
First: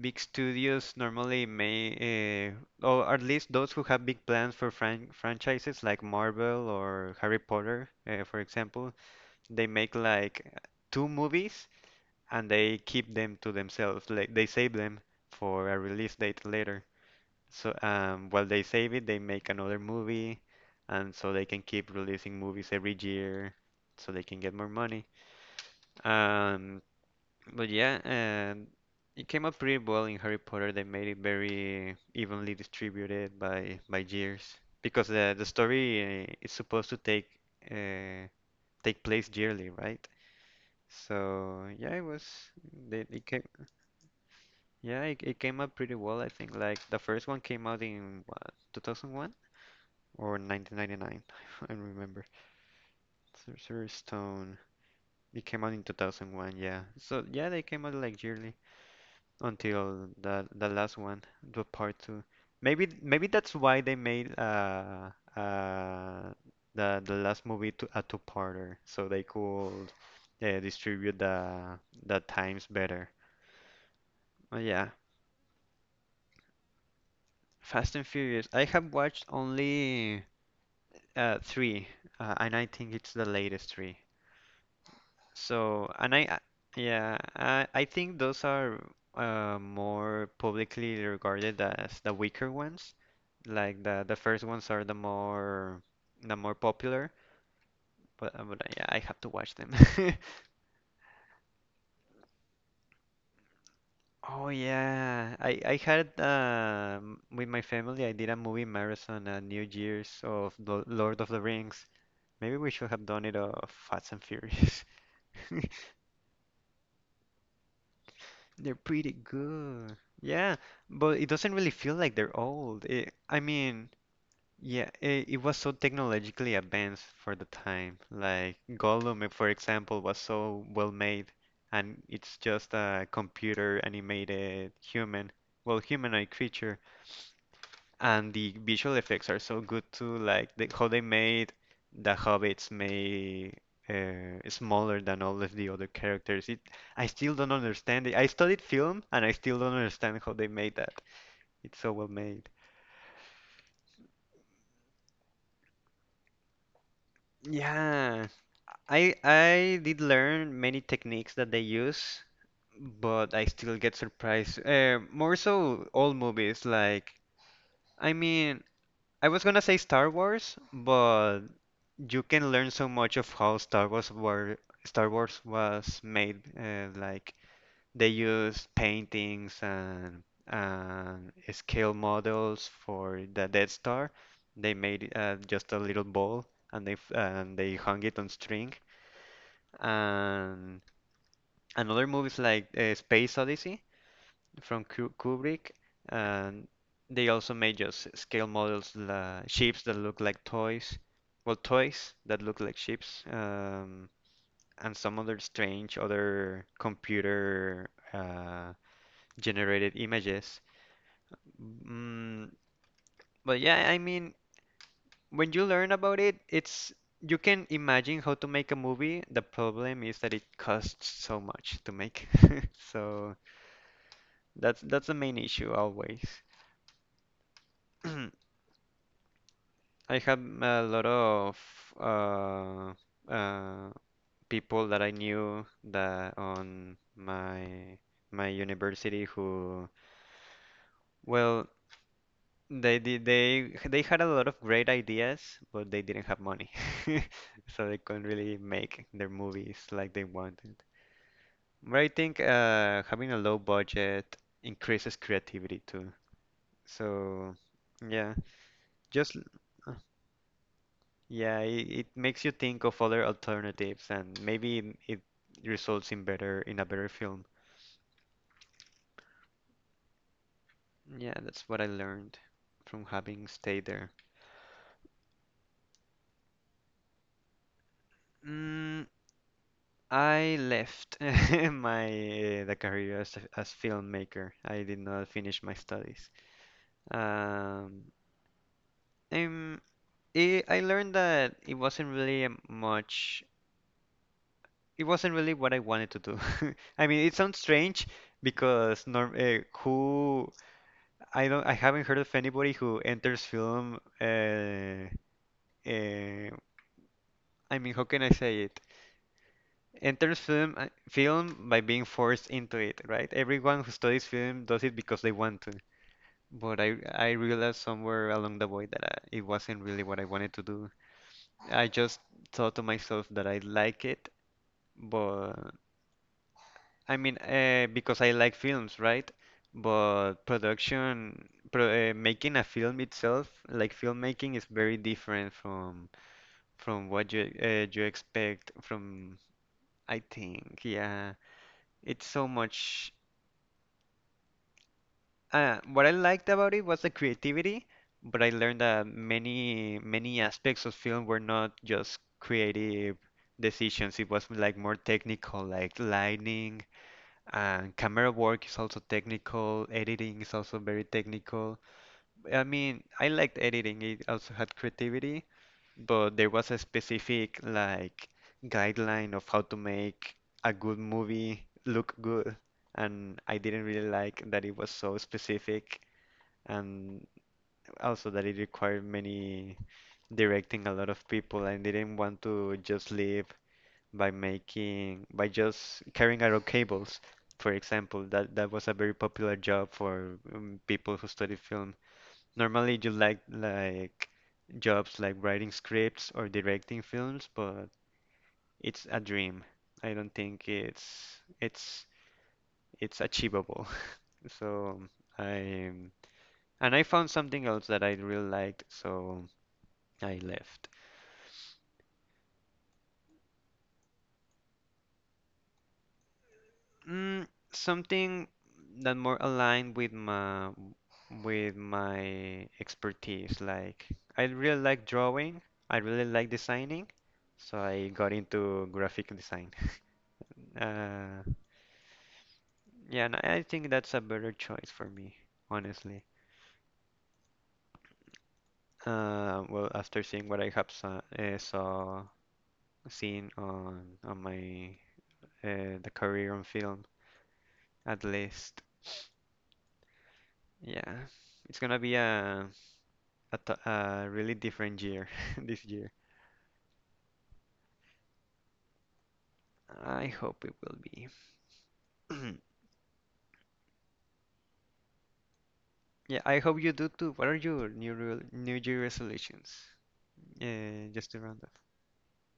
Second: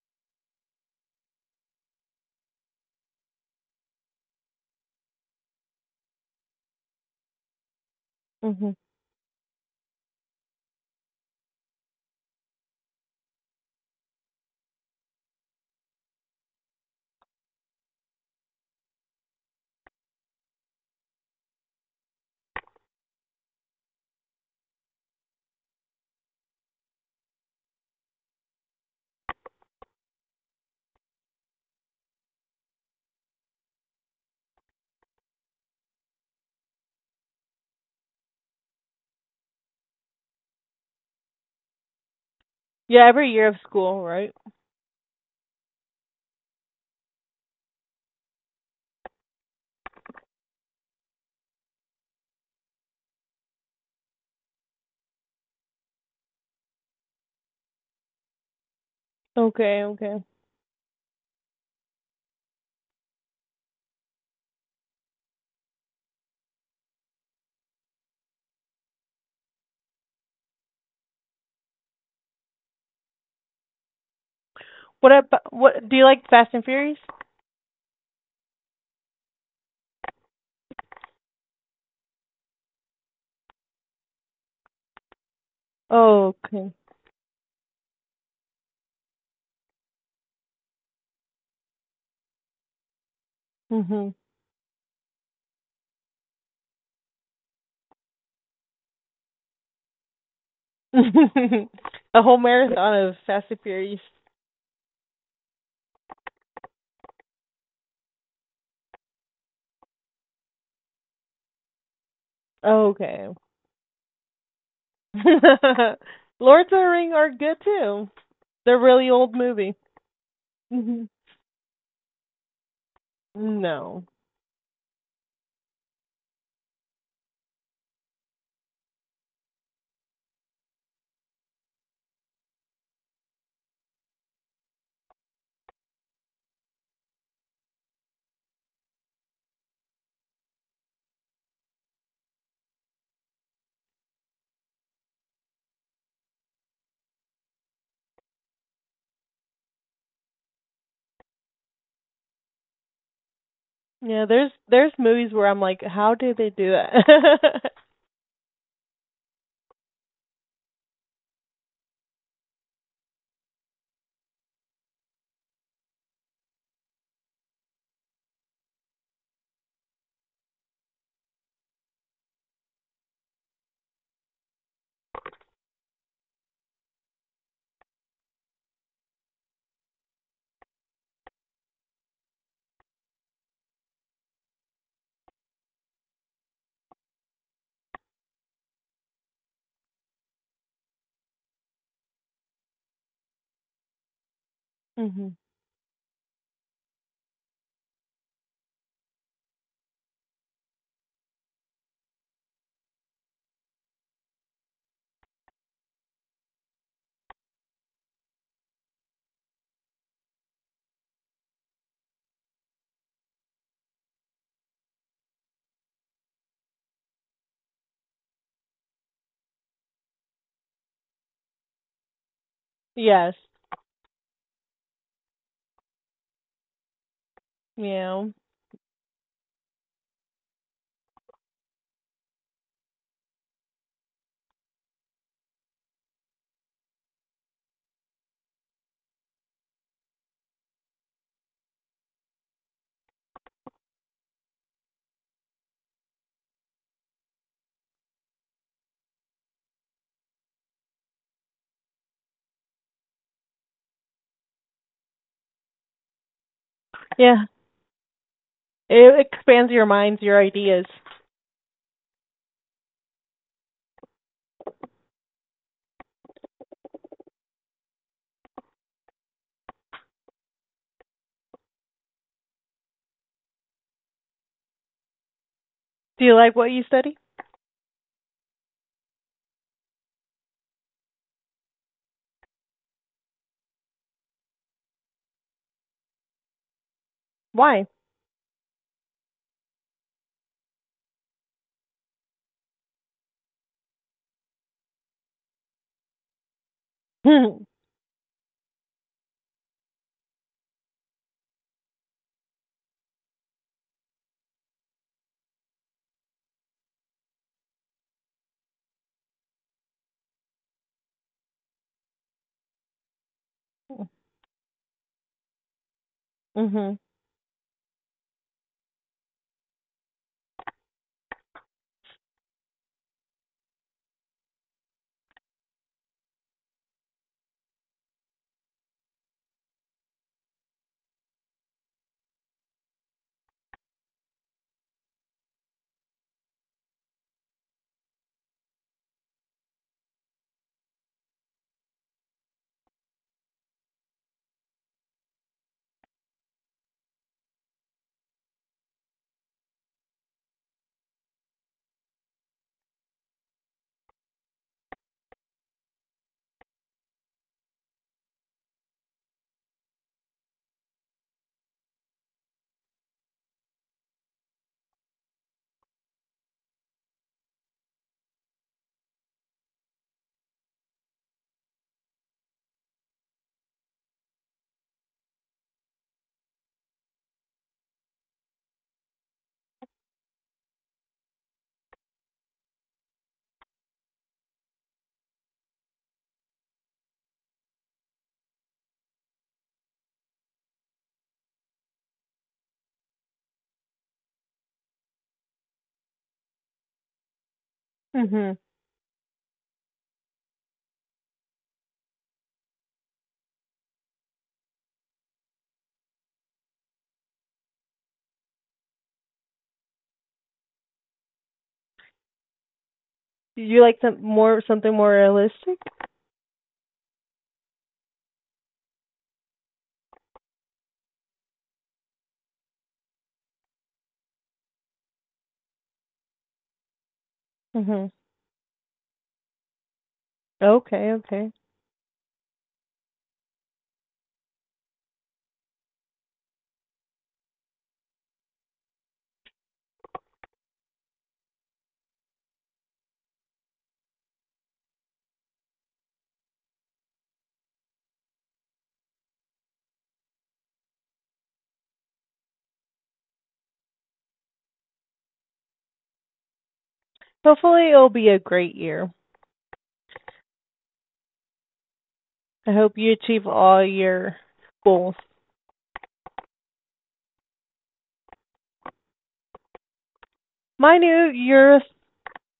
Speaker 1: big studios normally or at least those who have big plans for franchises like Marvel or Harry Potter, for
Speaker 2: Mhm.
Speaker 1: example, they make like two movies and they keep them to themselves. Like they save them for a release date later. So while they save it, they make another movie, and so they can keep releasing movies every year, so they can get more money. Um, but yeah, and it came out pretty well in Harry Potter. They made it very evenly distributed by years because the story is supposed to take uh, take place yearly, right? So yeah, it was they
Speaker 2: Yeah,
Speaker 1: it
Speaker 2: every
Speaker 1: came
Speaker 2: year of school, right?
Speaker 1: yeah it came out pretty well. I think like the first one came out in what 2001 or 1999. I don't remember. Sorcerer's Stone. It came out in 2001. Yeah. So yeah, they came out like yearly,
Speaker 2: Okay,
Speaker 1: until
Speaker 2: okay.
Speaker 1: the last one, the part two. Maybe that's why they made uh the last movie to a two-parter, so they could distribute the times better. Oh yeah,
Speaker 2: What do you like Fast and Furious?
Speaker 1: Fast and Furious. I have watched only three, and I think it's the latest three. So,
Speaker 2: Oh, okay.
Speaker 1: yeah, I think those are more publicly regarded as the weaker ones. Like the
Speaker 2: Mhm.
Speaker 1: the first ones are the more popular, but yeah, I have to watch them.
Speaker 2: A whole marathon of Fast and Furious.
Speaker 1: Oh yeah, I had with my family I did a movie marathon at New Year's of the Lord of the Rings. Maybe we
Speaker 2: Oh,
Speaker 1: should have done
Speaker 2: okay.
Speaker 1: it of Fast and Furious.
Speaker 2: Lords of the Ring are good too.
Speaker 1: They're
Speaker 2: They're really
Speaker 1: pretty
Speaker 2: old movie.
Speaker 1: good. Yeah,
Speaker 2: Mhm.
Speaker 1: but it doesn't really feel like they're old. I mean,
Speaker 2: No.
Speaker 1: yeah, it was so technologically advanced for the time. Like Gollum, eh, for example, was so well made, and it's just a computer animated human, well, humanoid creature and the visual effects are so good too, like the, how they made the hobbits made smaller than all of the other characters. I still don't understand it. I studied film and I still don't understand how they made that. It's so well made.
Speaker 2: Yeah, there's movies where I'm like, how did they do that?
Speaker 1: Yeah, I did learn many techniques that they use, but I still get surprised. More so old movies like I mean, I was gonna say Star Wars, but you can learn so much of how Star Wars was made. Like they used paintings and scale models for the Death Star. They made just a little ball and they hung it on string. And another movies like Space Odyssey from
Speaker 2: Mhm.
Speaker 1: Kubrick. And they also made just scale models, la ships that look like toys. Well, toys that look like ships. And some other strange other computer generated images. Mm, but yeah, I mean, when you learn about it, it's you can imagine how to make a movie. The problem is that it costs so much to make. So
Speaker 2: Yes.
Speaker 1: that's the main issue always.
Speaker 2: Yeah.
Speaker 1: I have a lot of uh, uh, people that I knew that on my university who well. They did they had a lot of great ideas, but they didn't have money. So they couldn't really make their movies like they wanted. But I think having a low budget increases creativity too.
Speaker 2: Yeah.
Speaker 1: So yeah,
Speaker 2: It
Speaker 1: just
Speaker 2: expands your
Speaker 1: uh,
Speaker 2: minds, your ideas.
Speaker 1: yeah, it makes you think of other alternatives and maybe it results in a better film. Yeah, that's what I learned from having stayed there.
Speaker 2: Do you like what you study?
Speaker 1: Mm, I left my the career as as filmmaker. I did not finish my studies.
Speaker 2: Why?
Speaker 1: Um, and I learned that it wasn't really a much. It wasn't really what I wanted to do. I mean, it sounds
Speaker 2: Mhm.
Speaker 1: strange because norm who I haven't heard of anybody who enters film. Uh, I mean, how can I say it? Enters film by being forced into it, right? Everyone who studies film does it because they want to. But I
Speaker 2: Mhm.
Speaker 1: I realized somewhere along the way that it wasn't really what I wanted to do. I just thought to myself that I like it, but I mean, because I like films, right? But making a film itself, like filmmaking, is very different from what you you expect from, I think, yeah. It's so much what I liked about it was the creativity, but I learned that many aspects of film were not just creative decisions. It was like more technical, like lighting and camera work is also technical. Editing is also very technical. I mean, I liked editing. It also had creativity, but there was a specific like guideline of how to make a good movie look good, and I didn't really like that it was so specific and also that it required many directing a lot of people and didn't want to just live by just carrying out cables for example that was a very popular job for people who study film. Normally you like jobs like writing scripts or directing films, but
Speaker 2: Mhm.
Speaker 1: it's a dream. I don't think it's achievable. So I and I found something else that I really liked, so I left.
Speaker 2: You like something more realistic?
Speaker 1: Something that more aligned with my expertise. Like I really like drawing. I really like designing, so I
Speaker 2: Mhm.
Speaker 1: got into graphic design.
Speaker 2: Okay,
Speaker 1: Uh,
Speaker 2: okay.
Speaker 1: yeah, and I think that's a better choice for me, honestly. Well, after seeing what I have saw, saw seen on my the career on film, at least, yeah, it's gonna be a really different year this year.
Speaker 2: Hopefully it'll be a great year.
Speaker 1: I hope it will be.
Speaker 2: I hope you achieve all your goals.
Speaker 1: Yeah, I hope you do too. What are your New Year resolutions?
Speaker 2: My
Speaker 1: Yeah,
Speaker 2: new
Speaker 1: just around that.
Speaker 2: year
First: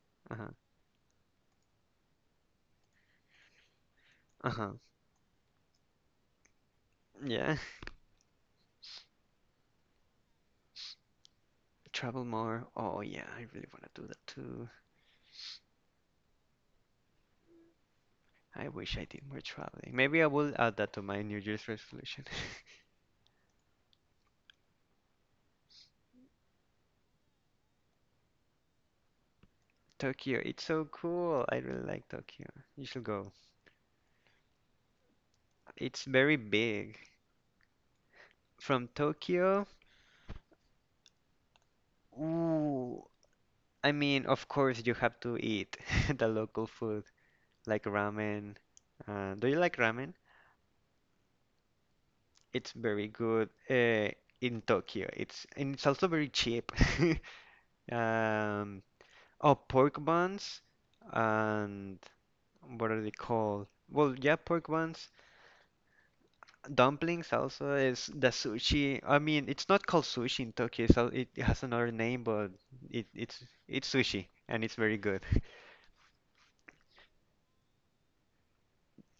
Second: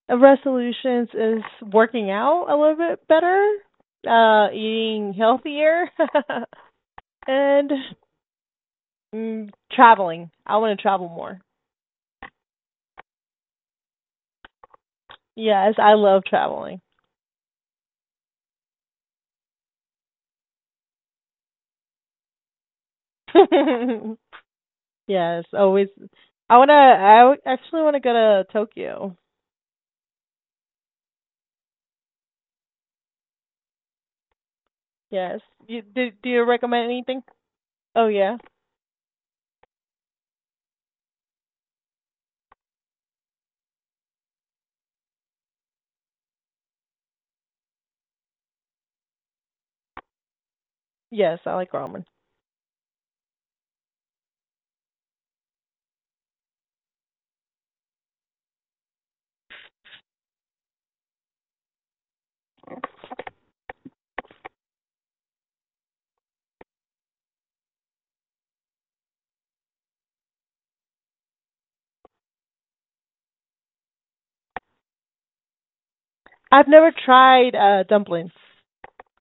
Speaker 2: of
Speaker 1: Uh-huh.
Speaker 2: resolutions is working out a little bit better,
Speaker 1: Uh-huh.
Speaker 2: eating healthier,
Speaker 1: Yeah.
Speaker 2: and traveling. I want to travel more.
Speaker 1: Travel more. Oh yeah, I really want to do that too.
Speaker 2: Yes, I love traveling.
Speaker 1: I wish I did more traveling. Maybe I will add that to my New Year's resolution.
Speaker 2: Yes, always. I wanna. I w- actually want to go to Tokyo.
Speaker 1: Tokyo, it's so cool. I really like Tokyo. You should go.
Speaker 2: Yes. You, do
Speaker 1: It's
Speaker 2: Do you
Speaker 1: very
Speaker 2: recommend
Speaker 1: big.
Speaker 2: anything? Oh yeah.
Speaker 1: From Tokyo, ooh, I mean, of course, you have to eat the local food, like ramen. Do you like ramen?
Speaker 2: Yes, I like ramen.
Speaker 1: It's very good in Tokyo. It's and it's also very cheap. Um, oh, pork buns and what are they called? Well, yeah, pork buns. Dumplings also is the sushi. I mean, it's not called sushi in Tokyo, so it has another name, but it, it's it's sushi and it's very good.
Speaker 2: I've never tried dumplings.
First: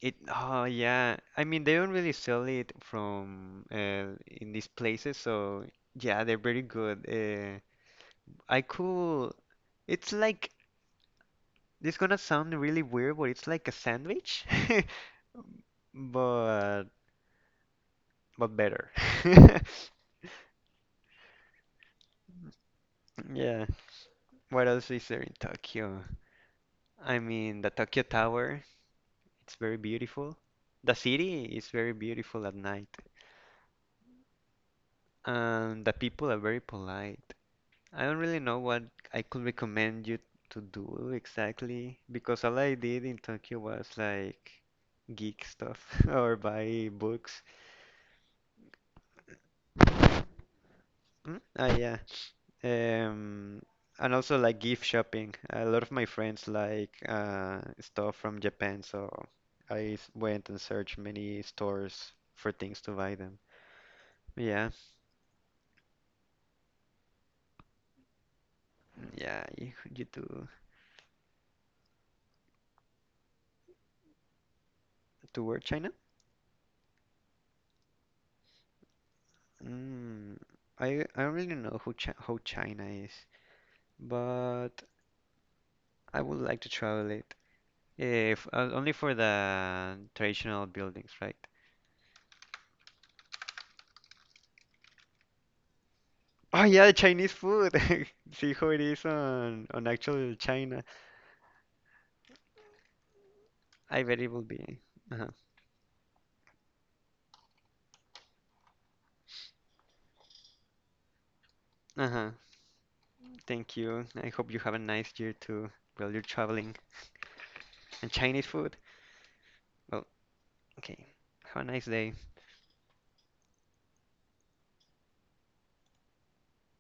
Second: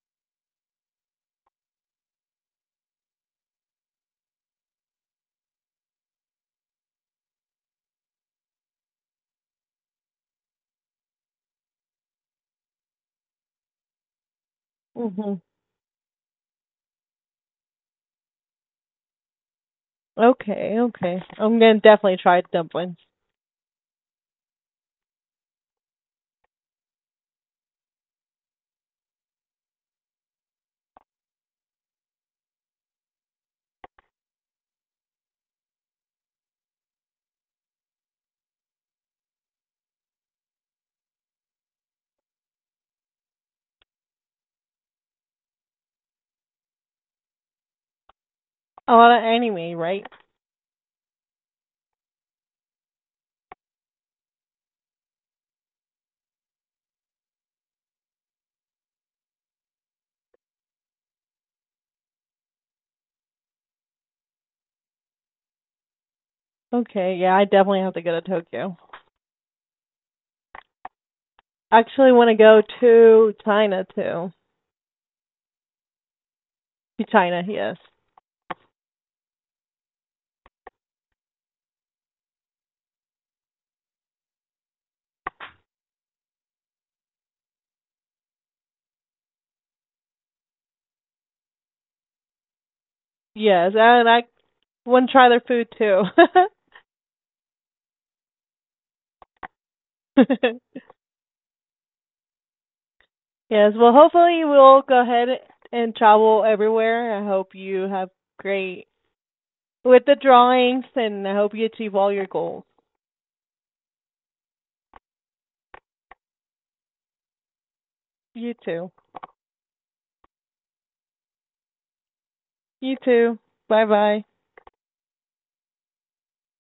Speaker 1: Oh yeah. I mean, they don't really sell it from in these places, so yeah, they're very good. I could. It's like it's gonna sound really weird, but it's like a sandwich,
Speaker 2: Mhm.
Speaker 1: but better.
Speaker 2: Okay, okay. I'm gonna definitely try dumplings.
Speaker 1: Yeah. What else is there in Tokyo? I mean, the Tokyo Tower. It's very beautiful. The city is very beautiful at night, and the people are very polite. I don't really know what I could recommend you to do exactly because all I did in Tokyo was like geek stuff or buy books.
Speaker 2: A lot of anime, right?
Speaker 1: Mm? Ah, yeah. Um, and also like gift shopping. A lot of my friends like stuff from Japan, so went and searched many stores for things to buy them. Yeah,
Speaker 2: Okay, yeah, I definitely have to go to Tokyo.
Speaker 1: yeah. You do
Speaker 2: Actually, want to go to China too.
Speaker 1: toward China?
Speaker 2: To China, yes,
Speaker 1: Mm, I don't really know who Chi how China is, but I would like to travel it. If only for the traditional buildings, right?
Speaker 2: yes, and I want to try their food too.
Speaker 1: Oh yeah, Chinese food. See how it is on actual China.
Speaker 2: Yes, well,
Speaker 1: I bet
Speaker 2: hopefully
Speaker 1: it will
Speaker 2: we'll
Speaker 1: be.
Speaker 2: go ahead
Speaker 1: Uh-huh.
Speaker 2: and travel everywhere. I hope you have great with the drawings, and I hope you achieve all your
Speaker 1: Uh-huh.
Speaker 2: goals.
Speaker 1: Thank you. I hope you have a nice year too while you're traveling. And
Speaker 2: You
Speaker 1: Chinese
Speaker 2: too.
Speaker 1: food. Well, okay. Have a nice day.
Speaker 2: You too. Bye bye.